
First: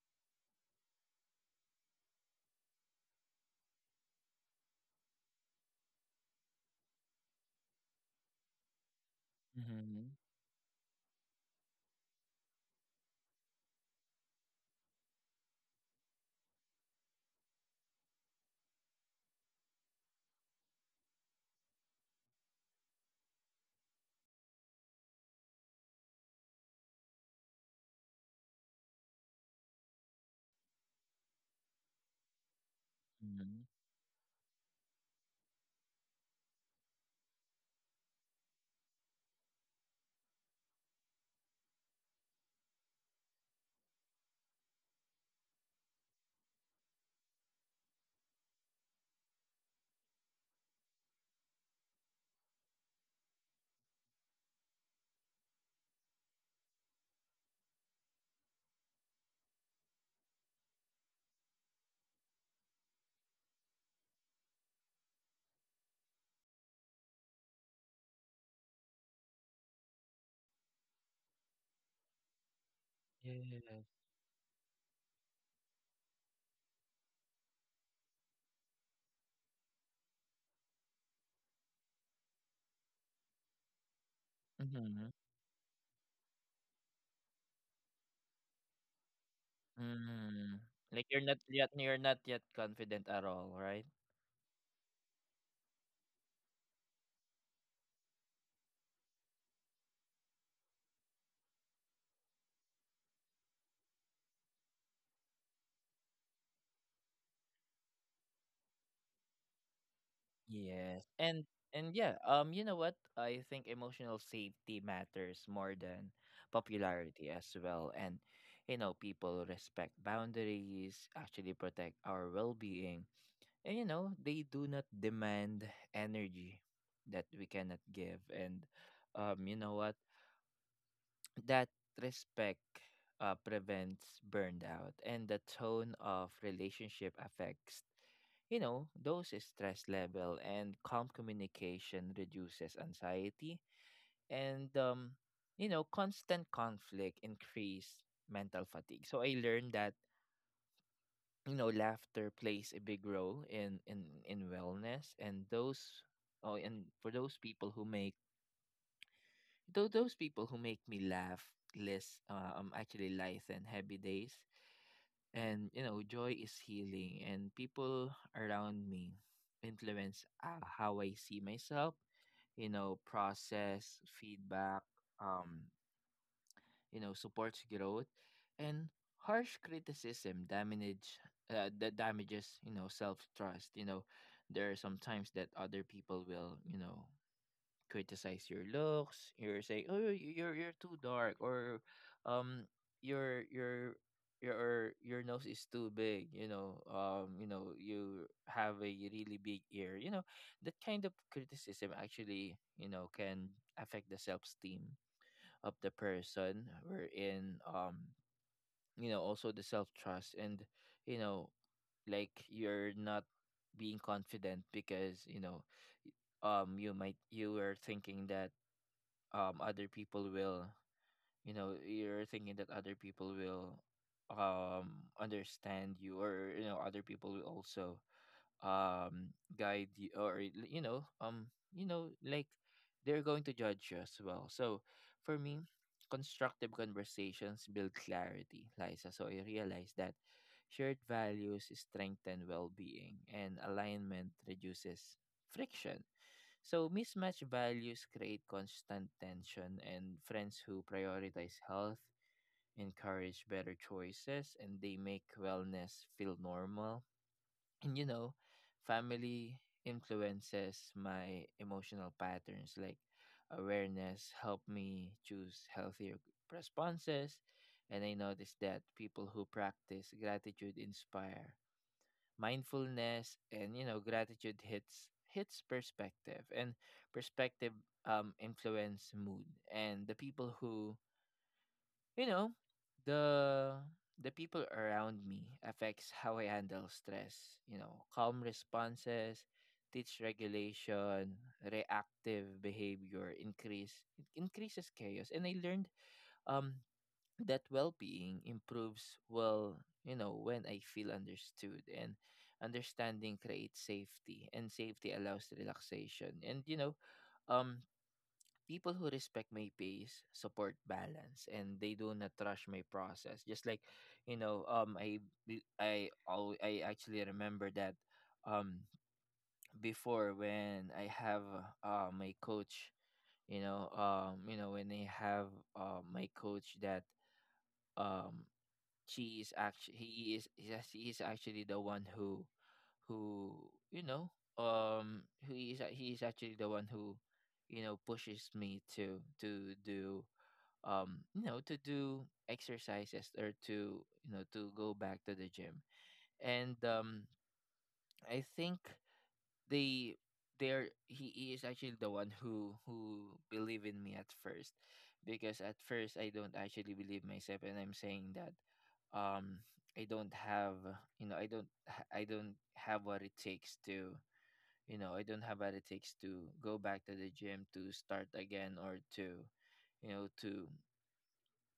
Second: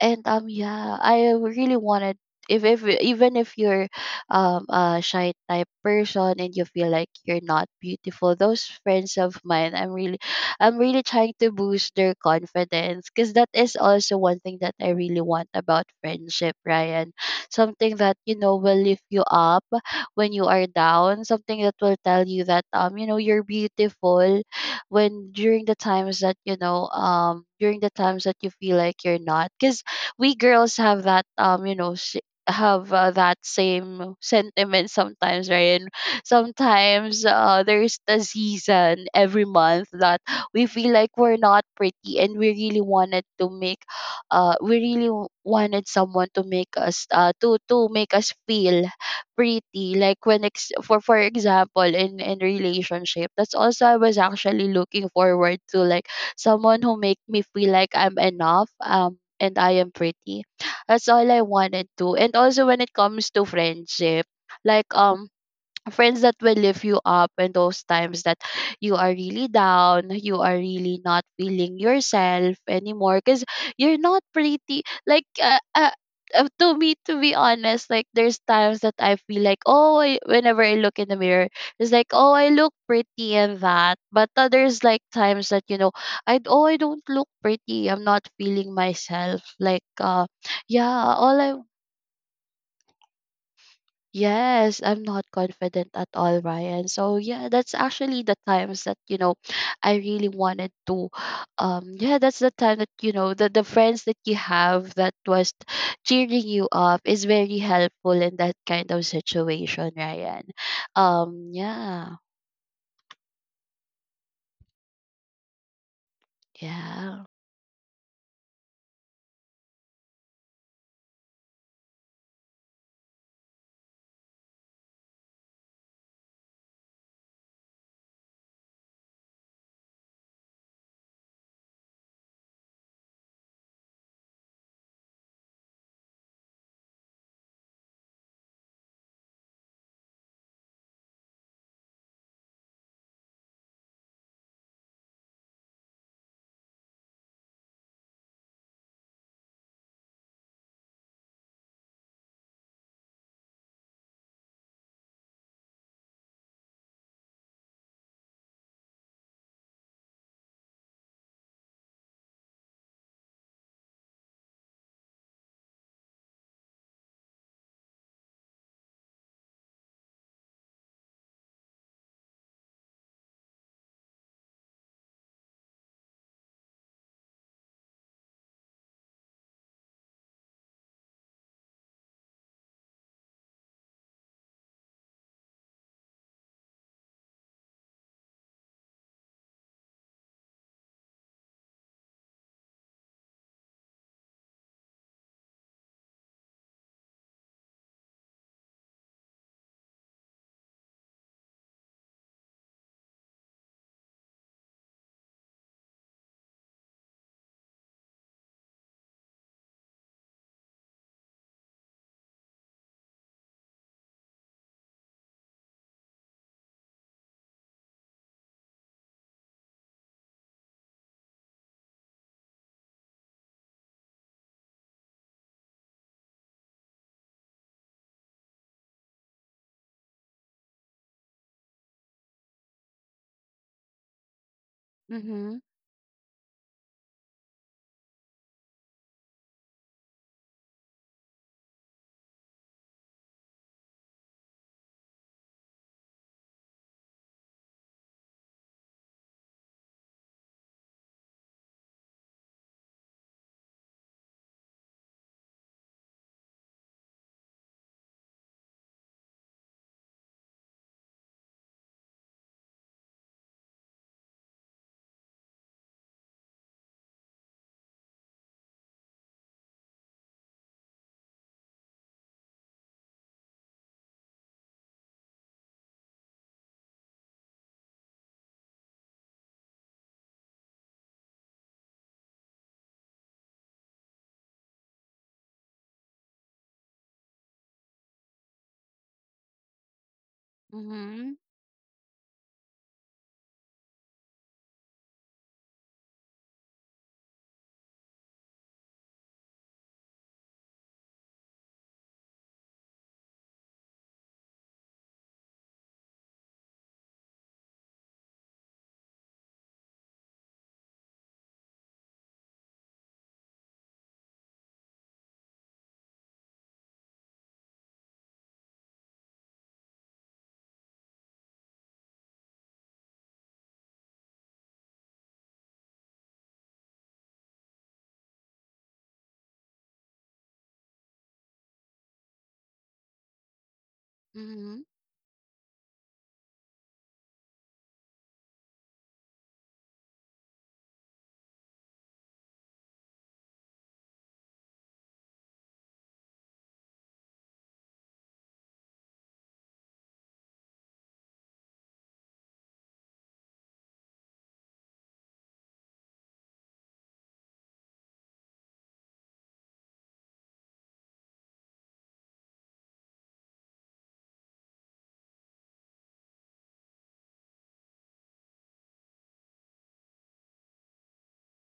B: And um yeah, I really wanted, if if even if you're um a shy type person and you feel like you're not beautiful, those friends of mine, i'm really I'm really trying to boost their confidence, because that is also one thing that I really want about friendship, Ryan. Something that, you know, will lift you up when you are down, something that will tell you that um you know you're beautiful when during the times that you know, um during the times that you feel like you're not, because we girls have that, um you know sh- have uh, that
A: Mm-hmm.
B: same sentiment sometimes, right? And sometimes, uh, there's the season every month that we feel like we're not pretty, and we really wanted to make, uh we really w- wanted someone to make us, uh to to make us feel pretty. Like when ex- for for example in in relationship, that's also I was actually looking forward to, like someone who make me feel like I'm enough, um and I am pretty. That's all I wanted to. And also when it comes to friendship, like um friends that will lift you up in those times that you are really down, you are really not feeling yourself anymore because
A: Yes.
B: you're not pretty. Like, uh, uh, uh, to me, to be honest, like there's times that I feel like, oh, I, whenever I look in the mirror, it's like, oh, I look pretty and that. But others, like,
A: Mhm.
B: times that, you know, I d- oh, I don't look pretty. I'm not feeling myself. Like, uh,
A: Mm.
B: yeah,
A: Like you're not
B: all I
A: yet, you're not yet confident at all, right?
B: yes, I'm not confident at all, Ryan. So yeah, that's actually the times that, you know, I really wanted to, um yeah, that's the time that, you know, the, the friends that you have that was cheering you up is very helpful in that kind of situation, Ryan.
A: Yes. And
B: Um
A: and yeah,
B: yeah.
A: um you know what, I think emotional safety matters more than
B: Yeah.
A: popularity as well. And you know, people respect boundaries, actually protect our well-being. And you know, they do not demand energy that we cannot give. And um You know what, that respect uh, prevents burnout, and the tone of relationship affects, you know, those stress level, and calm communication reduces anxiety. And um You know, constant conflict increase mental fatigue. So I learned that, you know, laughter plays a big role in in in wellness, and those, oh, and for those people who make, Though those people who make me laugh less, uh, um actually light and happy days. And you know, joy is healing, and people around me influence, uh, how I see myself, you know, process, feedback, um, you know, supports growth. And harsh criticism damage, uh, that damages, you know, self-trust. You know, there are some times that other people will, you know, criticize your looks. You're saying, oh, you- you're you're too dark, or, um, your your your your nose is too big, you know, um you know, you have a really big ear, you know. That kind of criticism actually, you know, can affect the self-esteem of the person, wherein, um you know, also the self-trust. And you know, like, you're not being confident because, you know, um you might, you were thinking that, um other people will, you know, you're thinking that other people will, um understand you, or, you know, other people will also, um guide you, or, you know, um you know like, they're going to judge you as well. So for me,
B: Mhm.
A: constructive conversations build clarity, Liza. So I realized that shared values strengthen well-being, and alignment reduces friction. So mismatched values create constant tension, and friends who prioritize health encourage better choices, and they make wellness feel normal. And you know, family influences my emotional patterns. Like, awareness helped me choose healthier responses. And I noticed that people who practice gratitude inspire mindfulness. And you know, gratitude hits hits perspective, and perspective um influence mood. And the people who, you know, the the people around me affects how I handle stress. You know, calm responses teach regulation,
B: Mhm.
A: reactive behavior increase it increases chaos. And I learned um that well being improves well, you know, when I feel understood. And understanding creates safety, and safety allows relaxation. And you know, um people who respect my pace support balance, and they do not rush my process. Just like, you know, um I be- I al- I actually remember that, um before, when I have uh my coach, you know, um you know, when I have uh my coach that, um she is actually he is, yes, he is actually the one who who you know,
B: Mhm.
A: um who is he is actually the one who, you know, pushes me to to do, um you know, to do exercises, or to, you know, to go back to the gym. And um I think they there he, he is actually the one who who believe in me at first. Because at first I don't actually believe myself, and I'm saying that, um I don't have, you know, i don't ha- I don't have what it takes to, you know, I don't have what it takes to go back to the gym, to start again, or to, you know, to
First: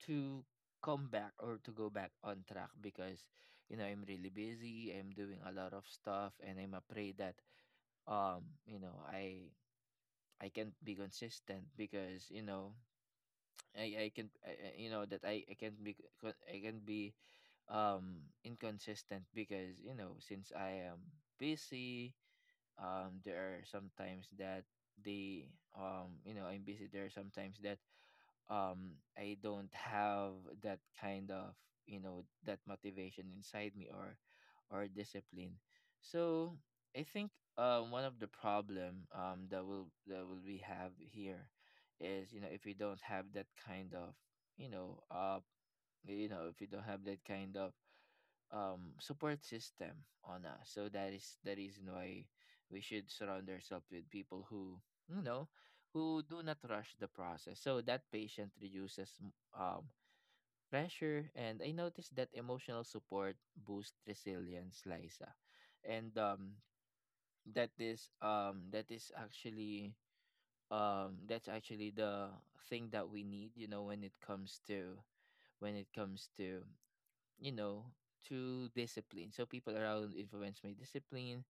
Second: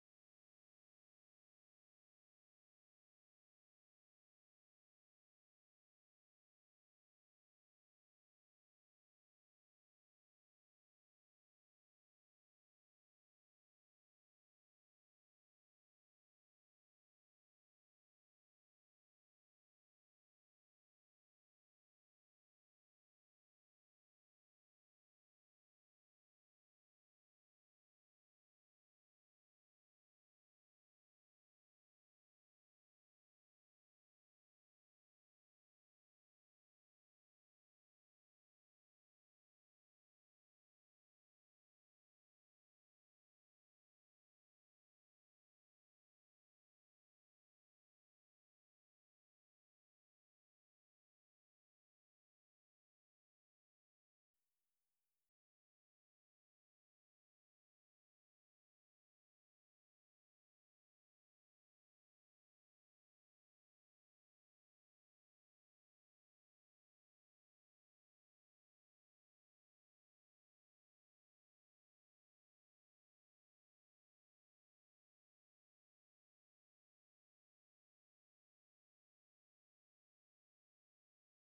A: to come back or to go back on track, because, you know, I'm really busy, I'm doing a lot of stuff, and I'm afraid that, um you know, I I can't be consistent, because, you know, I I can I, I- you know that I I can't be co- I can be, um inconsistent, because, you know, since I am busy, um there are sometimes that they um you know, I'm busy, there are sometimes that, um I don't have that kind of, you know, that motivation inside me, or or discipline. So I think, uh, one of the problem, um that will that will we have here is, you know, if you don't have that kind of, you know, uh you know if you don't have that kind of, um support system on us. So that is the reason why we should surround ourselves with people who, you know, who do not rush the process, so that patient reduces m- um pressure. And I noticed that emotional support boosts resilience, Liza. And um That is, um that is actually, um that's actually the thing that we need, you know, when it comes to, when it comes to you know, to discipline. So people around influence my discipline.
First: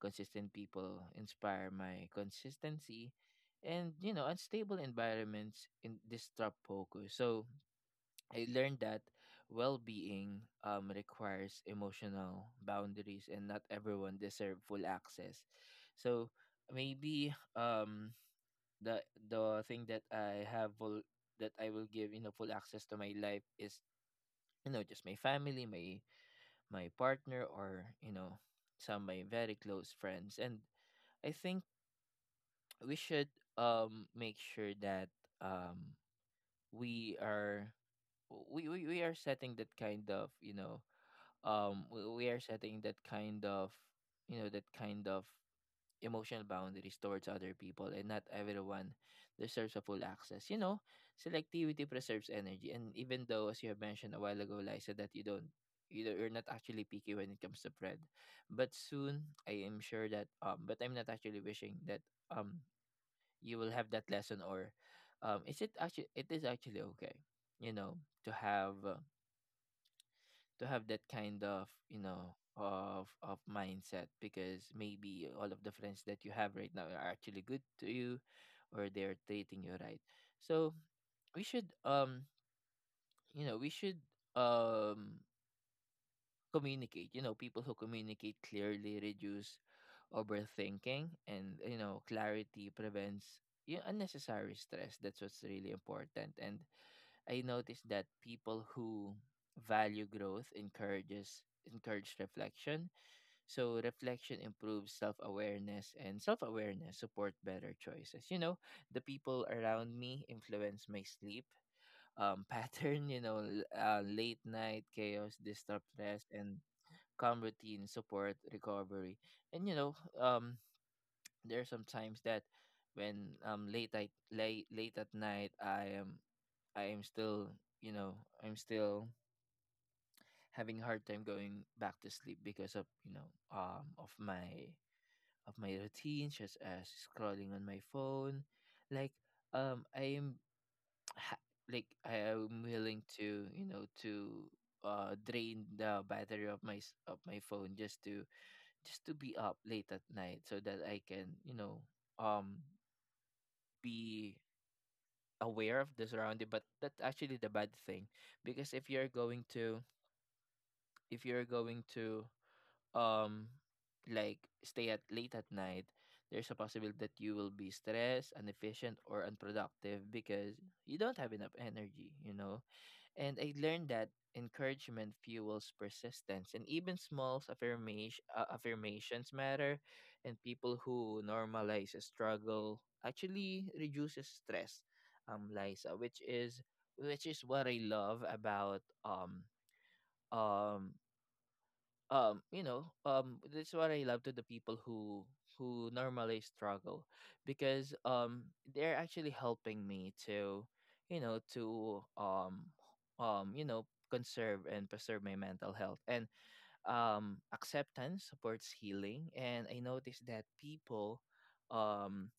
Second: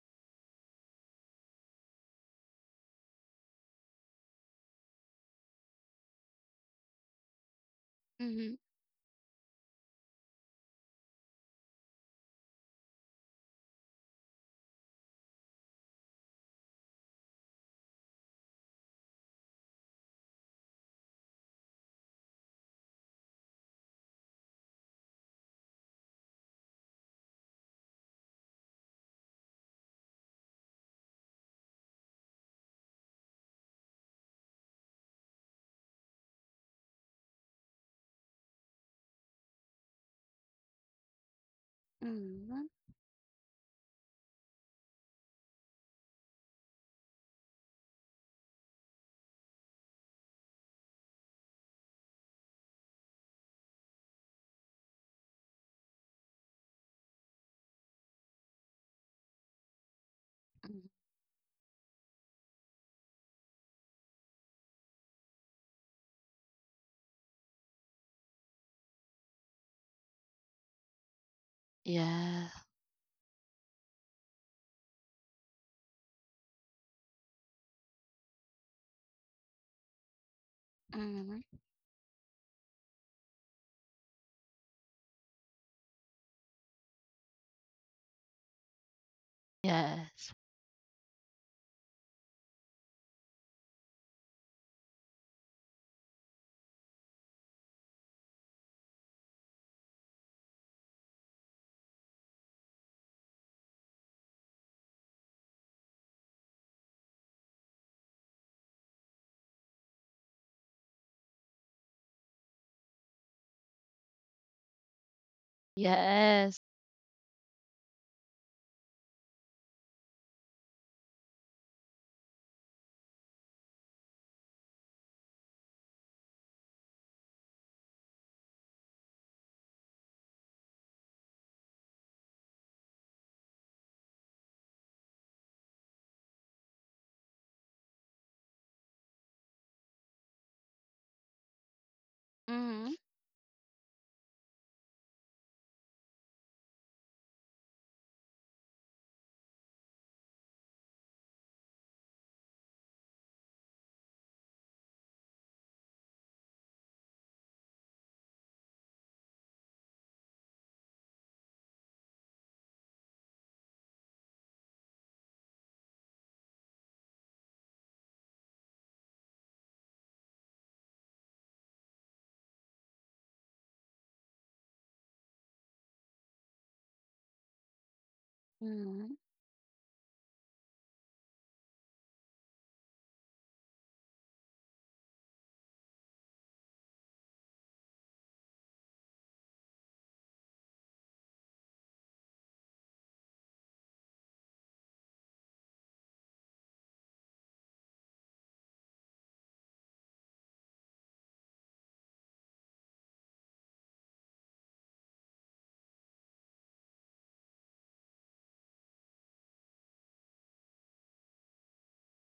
A: Consistent people inspire my consistency. And you know, unstable environments in disrupt focus. So I
B: Mhm.
A: learned that well-being, um, requires emotional boundaries, and not everyone deserve full access. So maybe, um, the the thing that I have will, that I will give, you know, full access to my life is, you know, just my family, my my partner, or, you know, some of my very close friends. And I think we should, um make sure that, um we are, we we, we are setting that kind of, you know, um we, we are
B: Mhm.
A: setting that kind of, you know, that kind of emotional boundaries towards other people, and not everyone deserves a full access. You know, selectivity preserves energy. And even though, as you have mentioned a while ago, Liza, that you don't, you know, you're not actually picky when it comes to bread. But soon I am sure that um, but
B: Mhm.
A: I'm not actually wishing that um you will have that lesson. Or um is it actually it is actually okay, you know, to have. Uh, to have that kind of you know
B: Yeah.
A: of of mindset, because maybe all of the friends that you have right now are actually good to you, or they're treating you right. So we
B: Mhm.
A: should um you know we should um communicate. You know people who communicate clearly reduce
B: Yes.
A: overthinking, and you know clarity prevents you know, unnecessary stress. That's what's really important. And I noticed that people who value growth encourages encourage reflection. So reflection improves self-awareness, and self-awareness support better choices. You know, the people around me influence my sleep um pattern, you know, l- uh, late night chaos disrupt rest, and
B: Yes.
A: calm routine support recovery. And you know, um there are some times that when um late at late late at night, I am I am still you know I'm still having a hard time going back to sleep because of you know um of my of my routine, such as scrolling on my phone. Like um I am ha- like I am
B: Mhm.
A: willing to you know to uh drain the battery of my s- of my phone, just to just to be up late at night so that I can you know um be aware of the surrounding. But that's actually the bad thing, because if you're going to if you're going to um like stay at late at night, there's a possibility that you will be stressed, inefficient, or unproductive because you don't have enough energy, you know and I learned that encouragement fuels persistence, and even small affirmation, uh,
B: Mhm.
A: affirmations matter. And people who normalize struggle actually reduces stress, um, Liza, which is which is what I love about um um um you know um that's what I love to the people who who normally struggle, because um they're actually helping me to you know to um um you know conserve and preserve my mental health. And um acceptance supports healing. And I noticed that people um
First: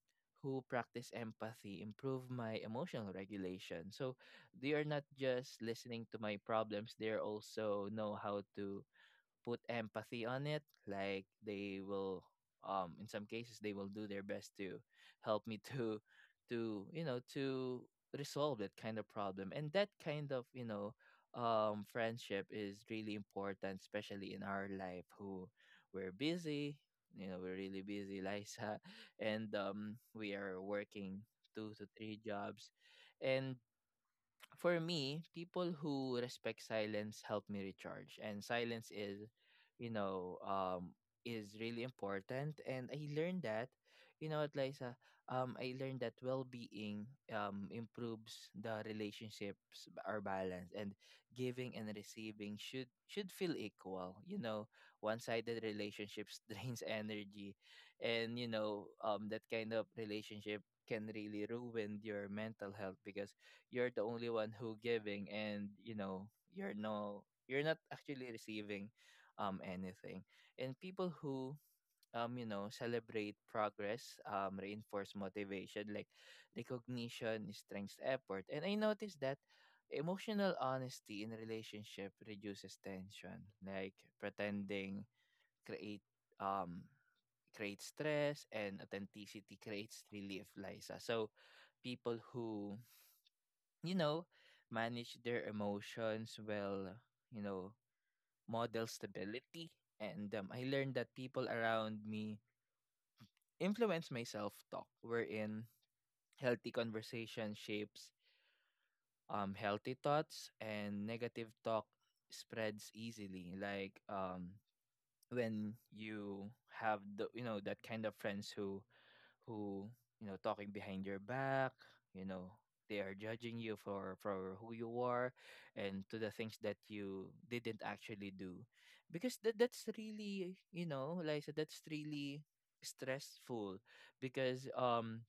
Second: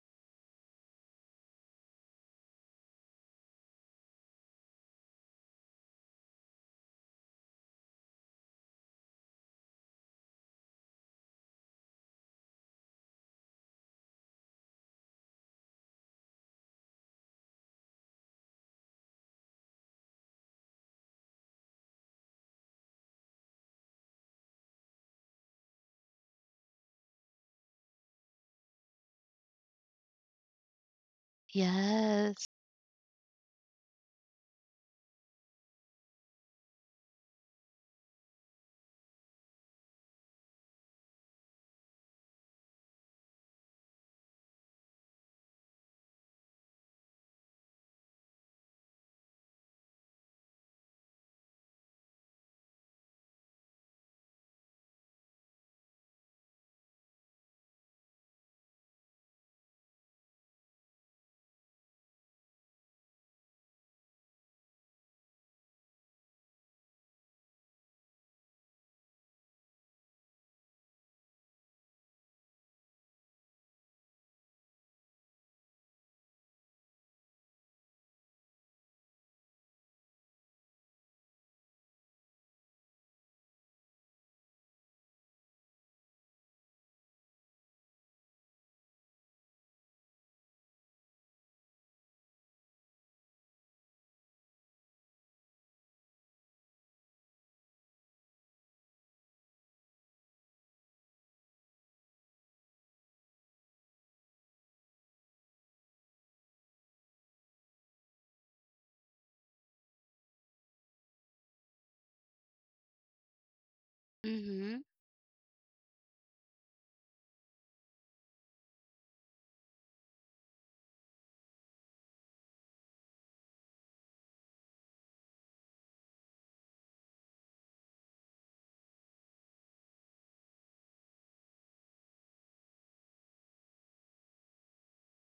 A: who practice empathy improve my emotional regulation. So they are not just listening to my problems, they're also know how to put empathy on it. Like they will um in some cases, they will do their best to help me to to you know to resolve that kind of problem. And that kind of you know um friendship is really important, especially in our life, who we're busy. You know we're really busy, Liza, and um we are working two to three
B: Yes.
A: jobs And for me, people who respect silence help me recharge. And silence is, you know, um, is really important. And I learned that, you know what, Liza, um, I learned that well-being um improves the relationships b- are balanced, and giving and receiving should should feel equal. You know, one-sided relationships drains energy. And you know, um, that kind of relationship can really ruin your mental health, because you're the only one who giving, and you know you're no you're not actually receiving um anything. And people who um you know celebrate progress um reinforce motivation. Like recognition strengths effort. And I noticed that emotional honesty in relationship reduces tension. Like pretending create um creates stress, and authenticity creates relief, Lisa. So people who you know, manage their emotions well, you know, model stability. And um, I learned that people around me influence my self talk, wherein healthy conversation shapes um, healthy thoughts, and negative talk spreads easily. Like um,
B: Mhm,
A: when you have the, you know, that kind of friends who who you know talking behind your back. you know they are judging you for for who you are, and to the things that you didn't actually do. Because that that's really you know like that's really stressful, because um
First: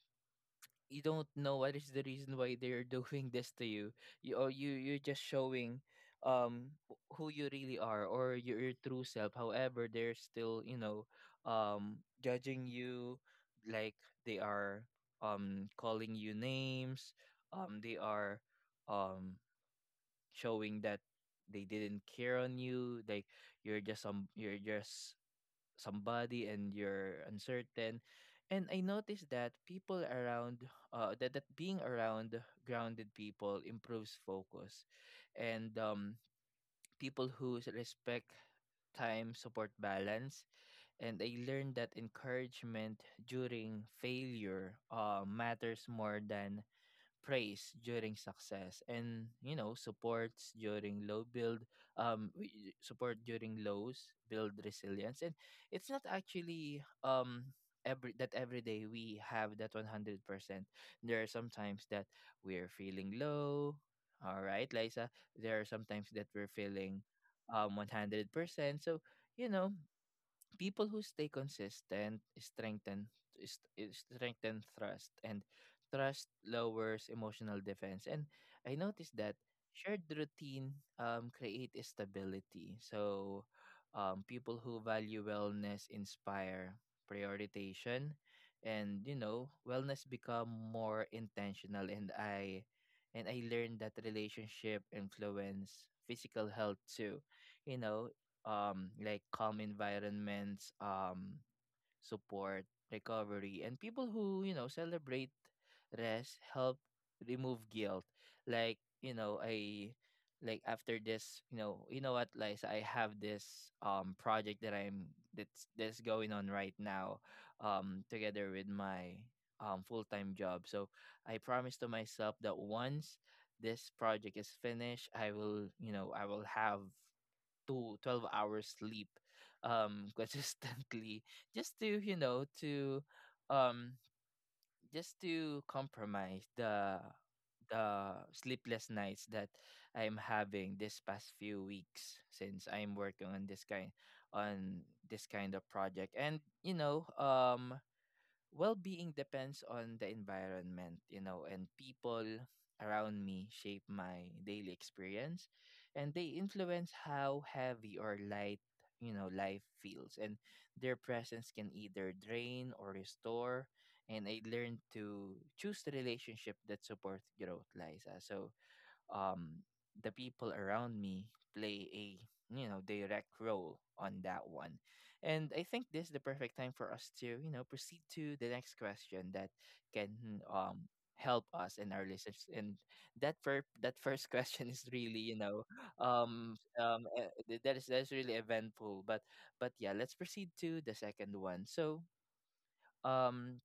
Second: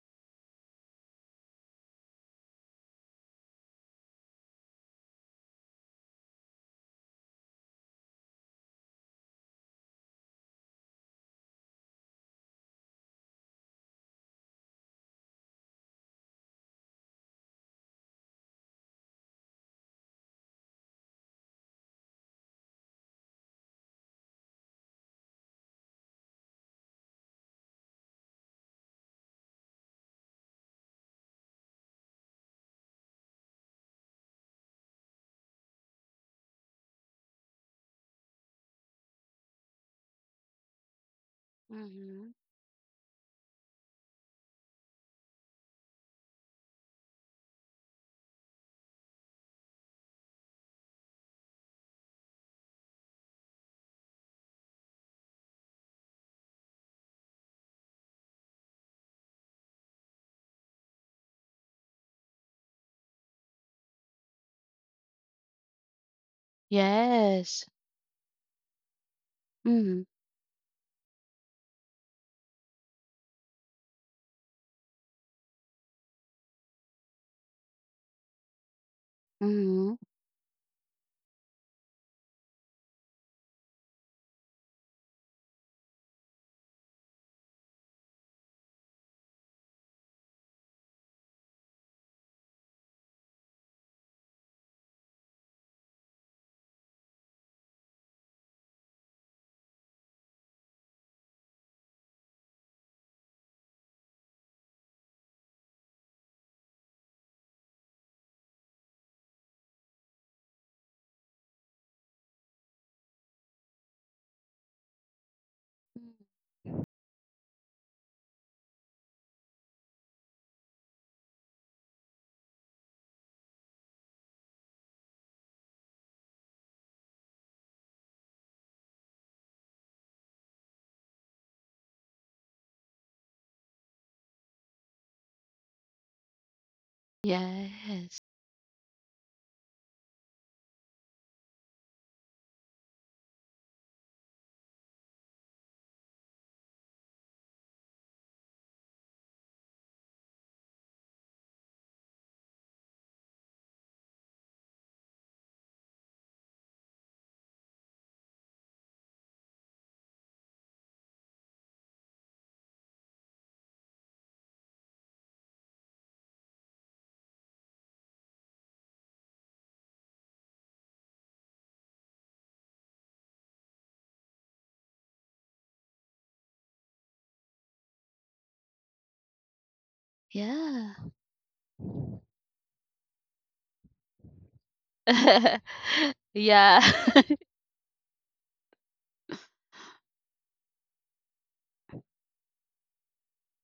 A: you don't know what is the reason why they're doing this to you. You or you you're just showing um wh- who you really are, or your, your true self. However, they're still, you know, um judging you, like they are um calling you names. Um they are um showing that they didn't care on you. Like you're just um, you're just somebody and you're uncertain. And I noticed that people around, uh, that, that being around grounded people improves focus. And um, people who s- respect time support balance. And I learned that
B: mhm.
A: encouragement during failure uh, matters more than praise during success. And you know supports during low build um w- support during lows build resilience. And it's not actually um every that every day we have that one hundred percent. There are sometimes that we're feeling low, all right Liza. There are sometimes that we're feeling
B: Yes.
A: um one hundred percent. So you know
B: Mhm,
A: people who stay consistent strengthen is- is strengthen trust, and trust lowers emotional defense. And I noticed that
B: mhm.
A: shared routine um create stability. So um people who value wellness inspire prioritization, and you know wellness become more intentional. And I and i learned that relationship influence physical health too. you know um like calm environments, um support, recovery, and people who, you know, celebrate rest help remove guilt. Like, you know, I, like after this, you know, you know what, Liza, I have this um project that I'm that's that's going on right now, um, together with my um full time job. So I promised to myself that once this project is finished, I will, you know, I will have to twelve hours sleep um consistently, just to you know to um just to compromise the the
B: Yes.
A: sleepless nights that I'm having this past few weeks, since I'm working on this kind on this kind of project. And you know um well-being depends on the environment, you know and people around me shape my daily experience, and they influence how heavy or light you know life feels. And their presence can either drain or restore. And I learned to choose the relationship that supports growth, Liza. So um the people around me play a you know direct role on that one. And I think this is the perfect time for us to you know proceed to the next question that can um
B: Yeah.
A: help us and our listeners. And that fir- that first question is really you know um
B: Yeah.
A: um uh, th- that is that's really eventful, but but yeah, let's proceed to the second one. So um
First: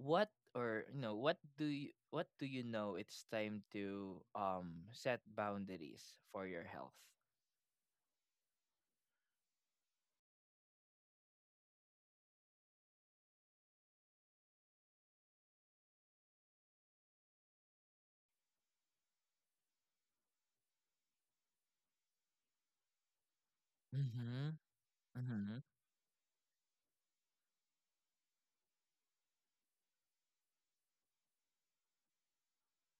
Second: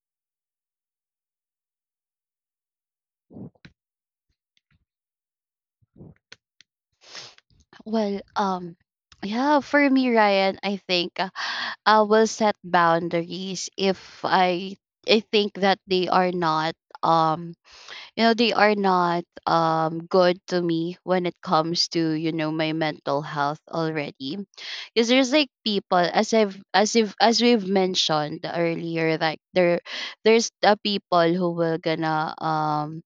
A: what, or you know what do you, what do you know it's time to um set boundaries for your health?
B: Well, um, yeah, for me, Ryan, I think, uh, I will set boundaries if I I think that they are not um you know they are not um good to me when it comes to, you know, my mental health already.
A: Mhm.
B: Because there's, like,
A: Mhm.
B: people, as I've as if as we've mentioned earlier, like there there's the people who will gonna um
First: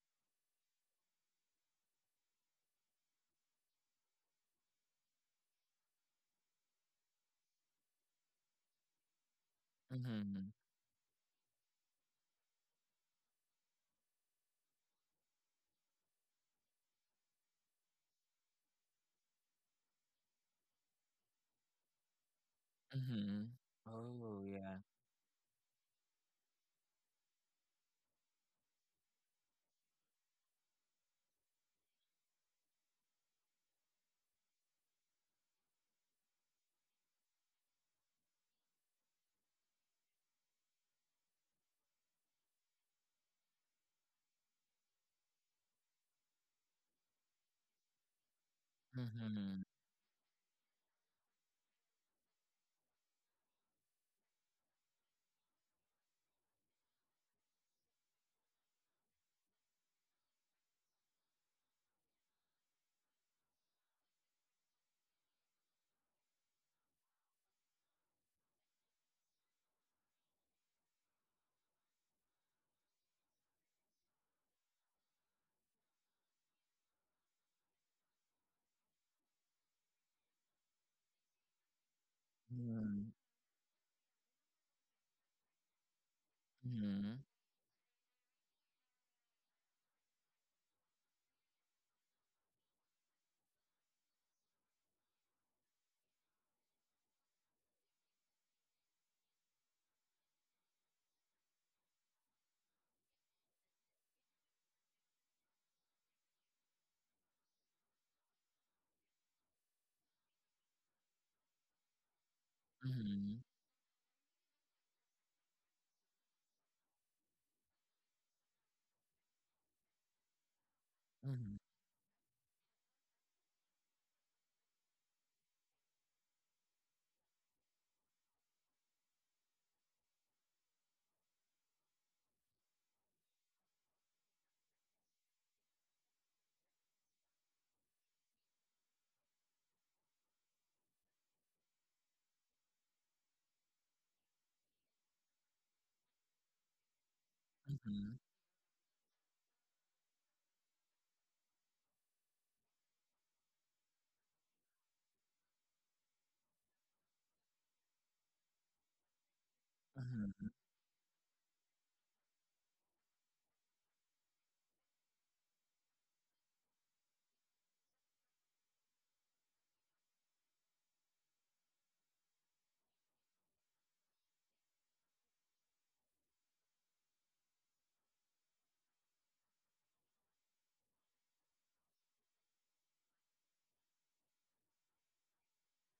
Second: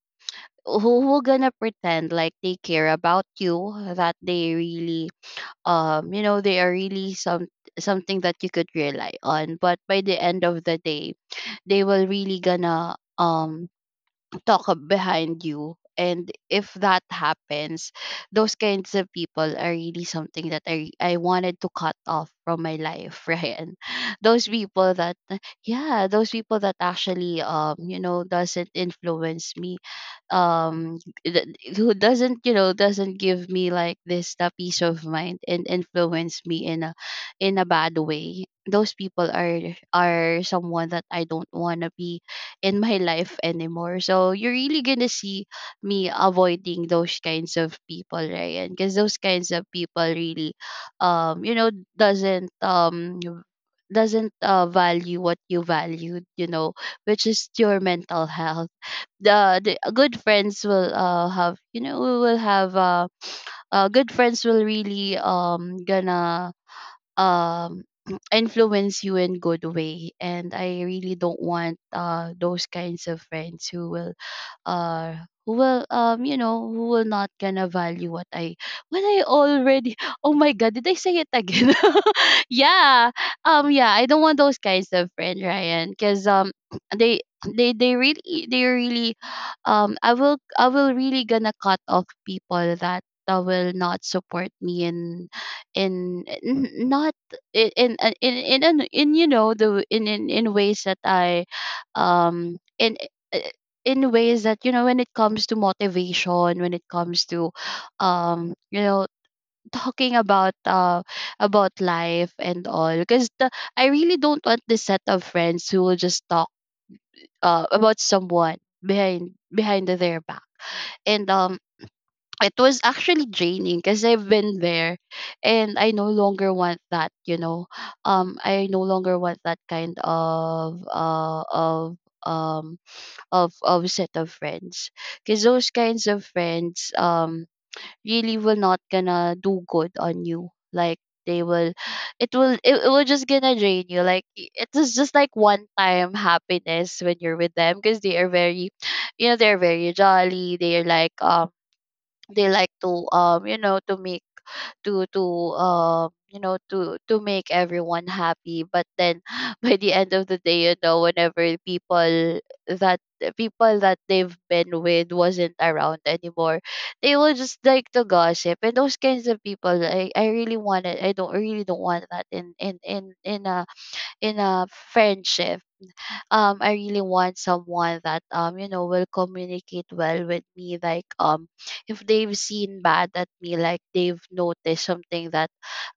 B: who will gonna pretend like they care about you, that they really um you know they are really some something that you could rely on, but by the end
A: Mhm.
B: of the day they will really gonna um talk up behind you. And if that happens, those kinds of people are really something that I I wanted to cut off from my life,
A: Mhm.
B: Ryan.
A: Oh
B: Those
A: yeah.
B: people that yeah, those people that actually, um, you know, doesn't influence me, um th- who doesn't, you know, doesn't give me like this the peace of mind and influence me in a in a bad way, those people are are someone that I don't want to be in my life anymore. So you're really gonna see me avoiding those kinds of people, right? Because those kinds
A: Mhm.
B: of people really, um, you know, doesn't um doesn't uh, value what you valued, you know, which is your mental health. The, the good friends will uh have you know we will have uh, uh good friends will really um gonna um influence you in good way. And I really don't want uh those kinds of friends who will, uh who will um you know who will not gonna value what I what I already oh my god, did I say it again? Yeah.
A: Mhm.
B: Um yeah, I don't want those kinds of friend, Ryan, because um
A: Mhm.
B: they they they really they really um I will, I will really gonna cut off people that that will not support me in in n- not in in in in, in, in you know, the in, in in ways that i um in eh, in ways that, you know, when it comes to motivation, when it comes to, um you know talking about uh about life and all. Because
A: Mhm.
B: the, I really don't want this set of friends who will just talk uh about someone behind behind their back. And
A: Mhm.
B: um it was actually draining, because I've been there and I no longer want that, you know, um I no longer want that kind of uh of um of of set of friends. Because those kinds of friends, um really will not gonna do good on you. Like they will it will it, it will just gonna drain you. Like i- it is just like one time happiness when you're with them, because
A: Mhm.
B: they are very, you know, they're very jolly. They're like, um they like to um you know to make to to uh you know to to make everyone happy, but then by the end of the
A: Mhm.
B: day, you know, whenever people that people that they've been with wasn't around anymore, they will just like to gossip. And those kinds of people, i, I really want it, I don't, I really don't want that in in in in a in a friendship. um I really want someone that, um you know will communicate well with me. Like um if they've seen bad at me, like they've noticed something that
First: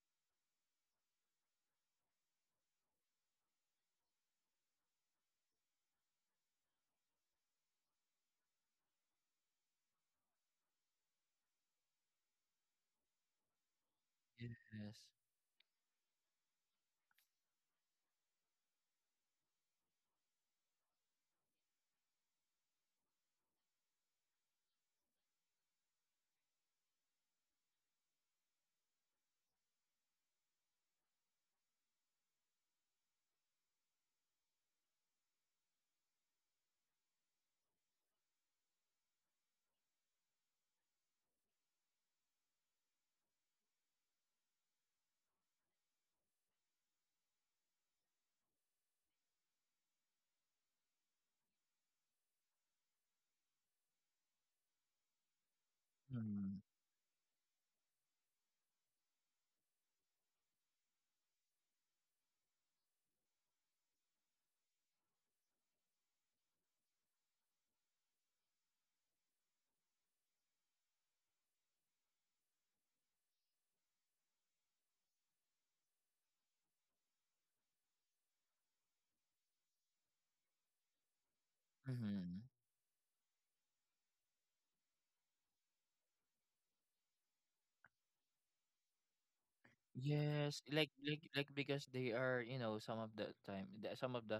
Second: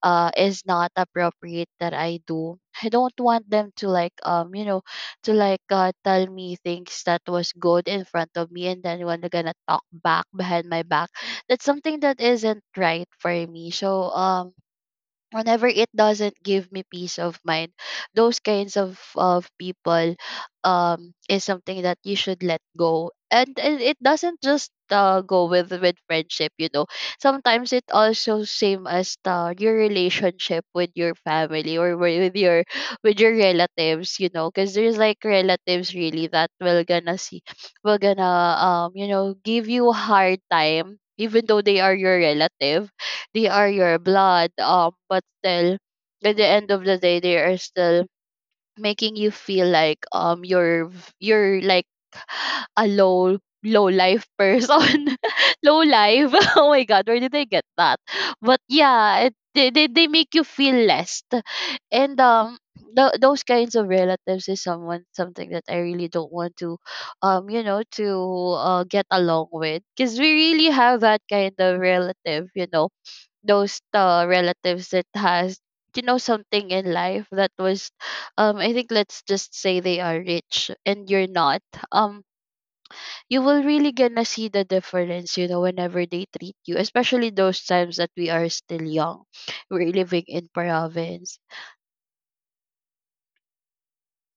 B: uh is not appropriate that I do, I don't want them to like, um you know to like, uh, tell me things that was good in front of me, and then when they're gonna talk back behind my back. That's something that isn't right for me. So um
A: Yes.
B: whenever it doesn't give me peace of mind, those kinds of of people um is something that you should let go, and, and it doesn't just uh, go with with friendship. You know sometimes it also same as the, your relationship with your family or wi- with your with your relatives, you know, because there's like relatives really that will gonna see will gonna um you know give you a hard time even though they are your relative, they are your blood, um but still at the end of the day they are still making you feel like um you're v- you're like a low low life person. Low life.
A: Mhm.
B: Oh my god, where did they get that? But yeah, it, they, they they make you feel less. and um th- those kinds of relatives is someone something that I really don't want to um you know to uh, get along with, because we really have that kind of relative, you know, those uh, relatives that has, you know, something in life that was, um I think, let's just say they are rich and you're not. um
A: Mhm.
B: you will really gonna see the difference, you know, whenever they treat you, especially those times that we are still young, we're living in
A: Yes, like like
B: province.
A: like because they are, you know, some of the time, the- some of the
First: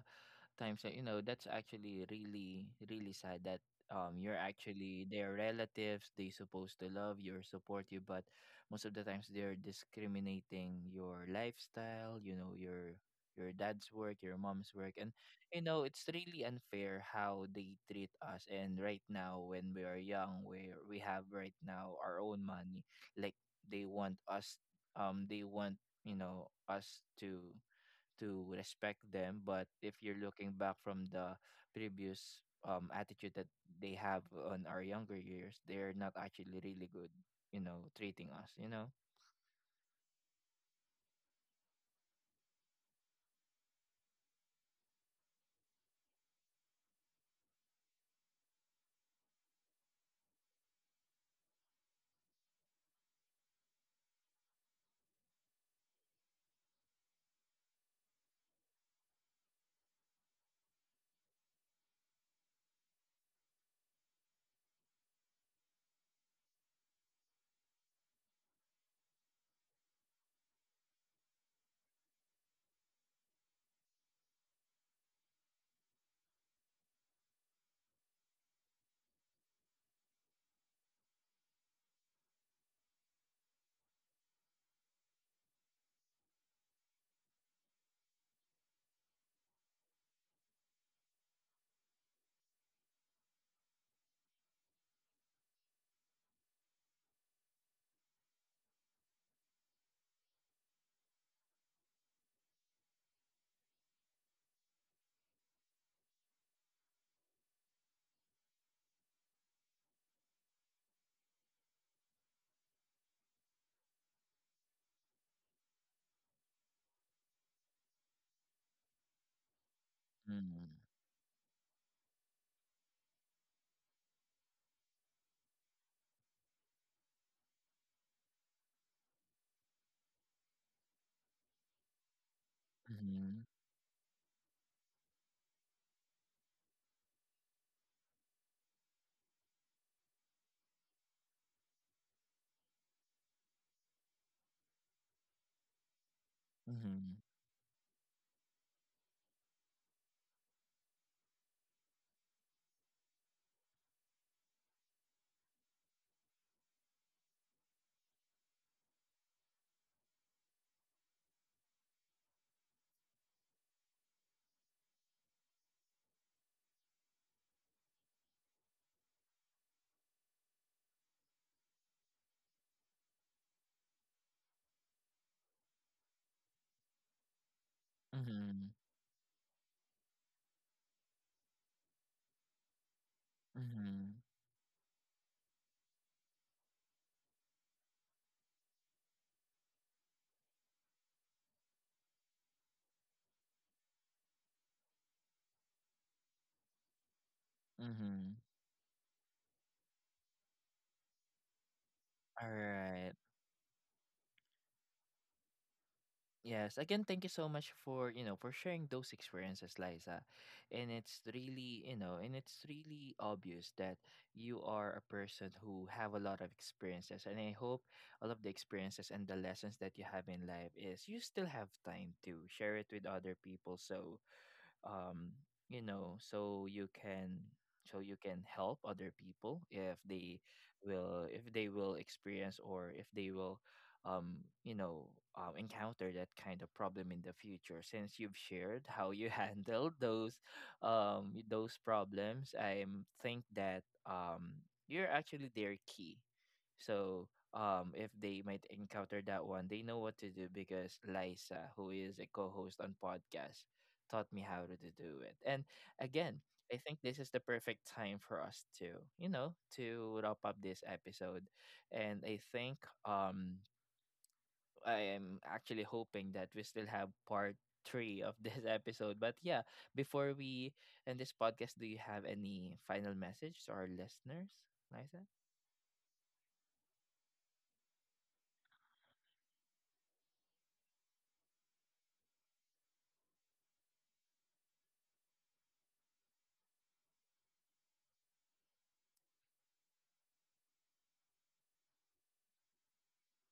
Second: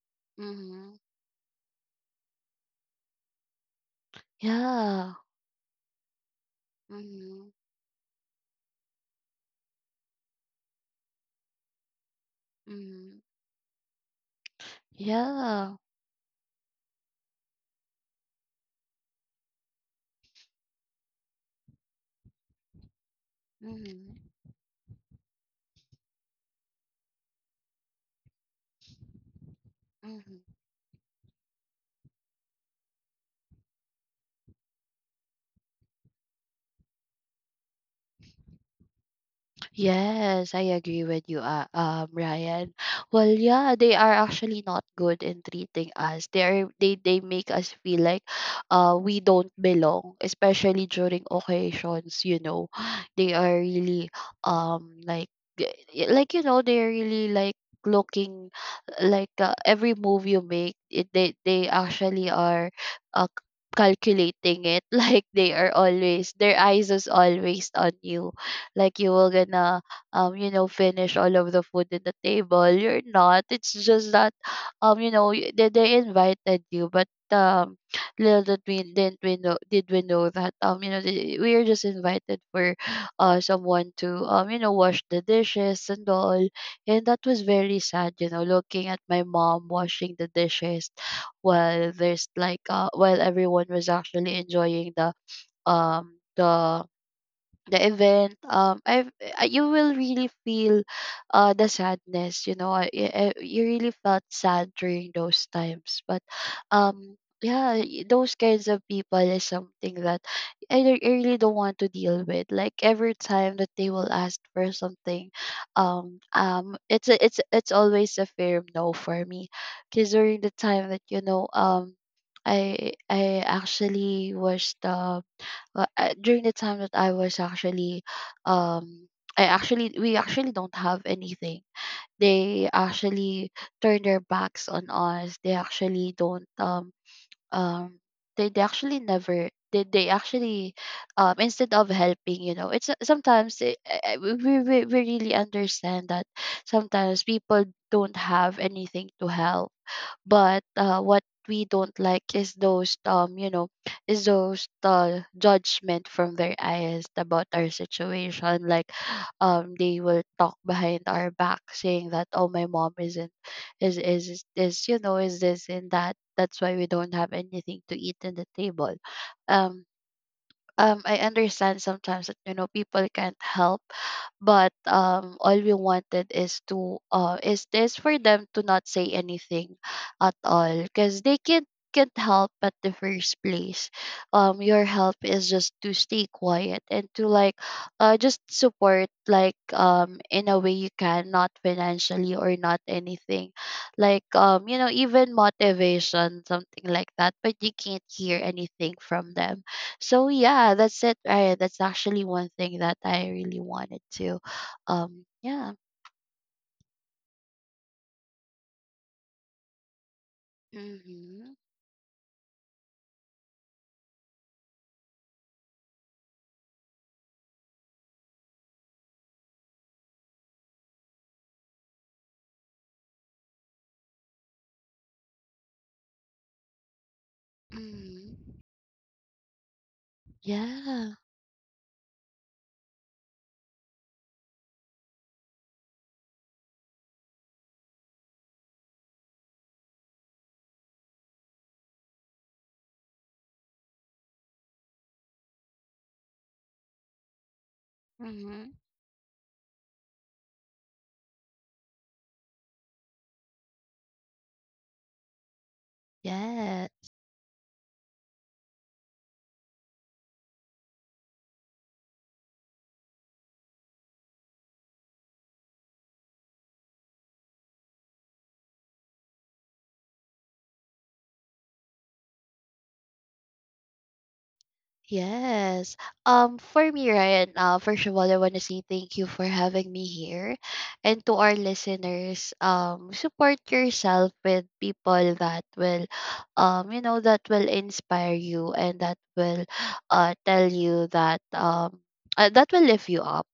A: times
B: Mm-hmm.
A: that you know that's actually really really sad that um you're actually
B: Yeah.
A: their relatives, they supposed to love you or
B: Mm-hmm.
A: support you, but most of the times they're discriminating your lifestyle, you know, your
B: Mm-hmm.
A: your dad's work, your mom's work. And you
B: Yeah.
A: know it's really unfair how they treat us. And right now, when we are young, we we have right now our own money. Like they want
B: Mm-hmm.
A: us um they want you know us to to respect them. But if you're
B: Mm-hmm.
A: looking back from the previous um attitude that they have on our younger years, they're not actually really good you know treating us you know
B: Yes, I agree with you, uh, um, Ryan. Well, yeah, they are actually not good in treating us. They're they they make us feel like, uh, we don't belong, especially during occasions. You know, they are really um like g- y- like, you know, they're really like looking like, uh, every move you make. It, they they actually are, uh, c- calculating it. Like they are always, their eyes is always on you, like you will gonna um you know finish all of the food in the table. You're not, it's just that um you know y- they, they invited you, but um little did we didn't we know did we know that, um you know the- we are just invited for uh someone to, um you know wash the dishes and all. And that was very sad, you know, looking at my mom washing the dishes while there's like uh while everyone was actually enjoying the um the the event. Um I You will really feel uh the sadness, you know. I, I, you really felt sad during those times, but um yeah, y- those kinds of people is something that I, re- I really don't want to deal with, like every time that they will ask for something, um um it's a, it's it's always a firm no for me. Because during the
A: Mm.
B: time that, you know, um I I actually was the, well, uh, during the time that I was actually, um, I actually, we actually don't have anything. They
A: Mhm.
B: actually turn their backs on us. They actually don't um um they, they actually never, they, they actually, um instead of helping, you know, it's uh, sometimes, eh, eh, we, we we we really understand that
A: Mhm.
B: sometimes people don't have anything to help. But uh, what we don't like is those, um you know is those, uh, judgment from their eyes about our situation. Like um they will talk behind our back, saying that, oh, my mom isn't, is is is this, you know, is this and that, that's why we don't have anything to eat in the table. um um I understand sometimes that, you know, people can't help, but um all we wanted is to uh is this for them to
A: Mhm.
B: not say anything at all, because they can't can't help at the first place.
A: Mhm.
B: Um your help is just to stay quiet and to like, uh just support, like, um in a way you can, not financially or not anything, like, um you know even motivation, something like that. But you can't hear
A: Mhm.
B: anything from them. So yeah, that's it. I, that's actually one
A: All
B: thing that
A: right.
B: I really wanted to, um, yeah.
A: Yes, again, thank you so much for, you know, for sharing those experiences, Liza. And it's
B: Mm-hmm.
A: really, you know, and it's really obvious that you are a person who have a lot of experiences. And I hope all of the experiences and the lessons that you have in life, is you still have time to share it with other people. So um you know so you can, so you can
B: Mm-hmm.
A: help other people if they
B: Yeah.
A: will, if they will experience, or if they will um you know uh, encounter that kind of problem in the future, since you've shared how you handled those um those problems. I think that um you're actually their key. So um if they might
B: Mm-hmm.
A: encounter that one, they know what to do, because Lisa, who is a co-host on podcast, taught me how to, to do it. And again, I think
B: Yes.
A: this is the perfect time for us to, you know, to wrap up this episode. And I think um I am actually hoping that we still have part three of this episode. But yeah, before we end this podcast, do you have any final message to our listeners, Liza?
B: Yes. Um, for me, Ryan, uh, first of all, I want to say thank you for having me here. And to our listeners, um, support yourself with people that will, um, you know, that will inspire you, and that will, uh, tell you that, um, uh, that will lift you up.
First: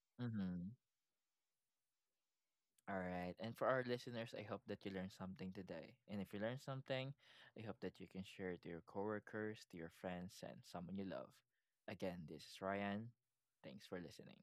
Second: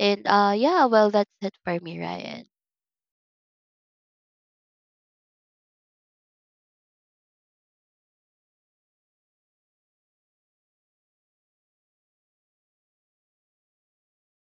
B: And uh,
A: Mm-hmm.
B: yeah, well, that's it for me, Ryan.
A: All right. And for our listeners, I hope that you learned something today. And if you learned something, I hope that you can share it to your coworkers, to your friends, and someone you love. Again, this is Ryan. Thanks for listening.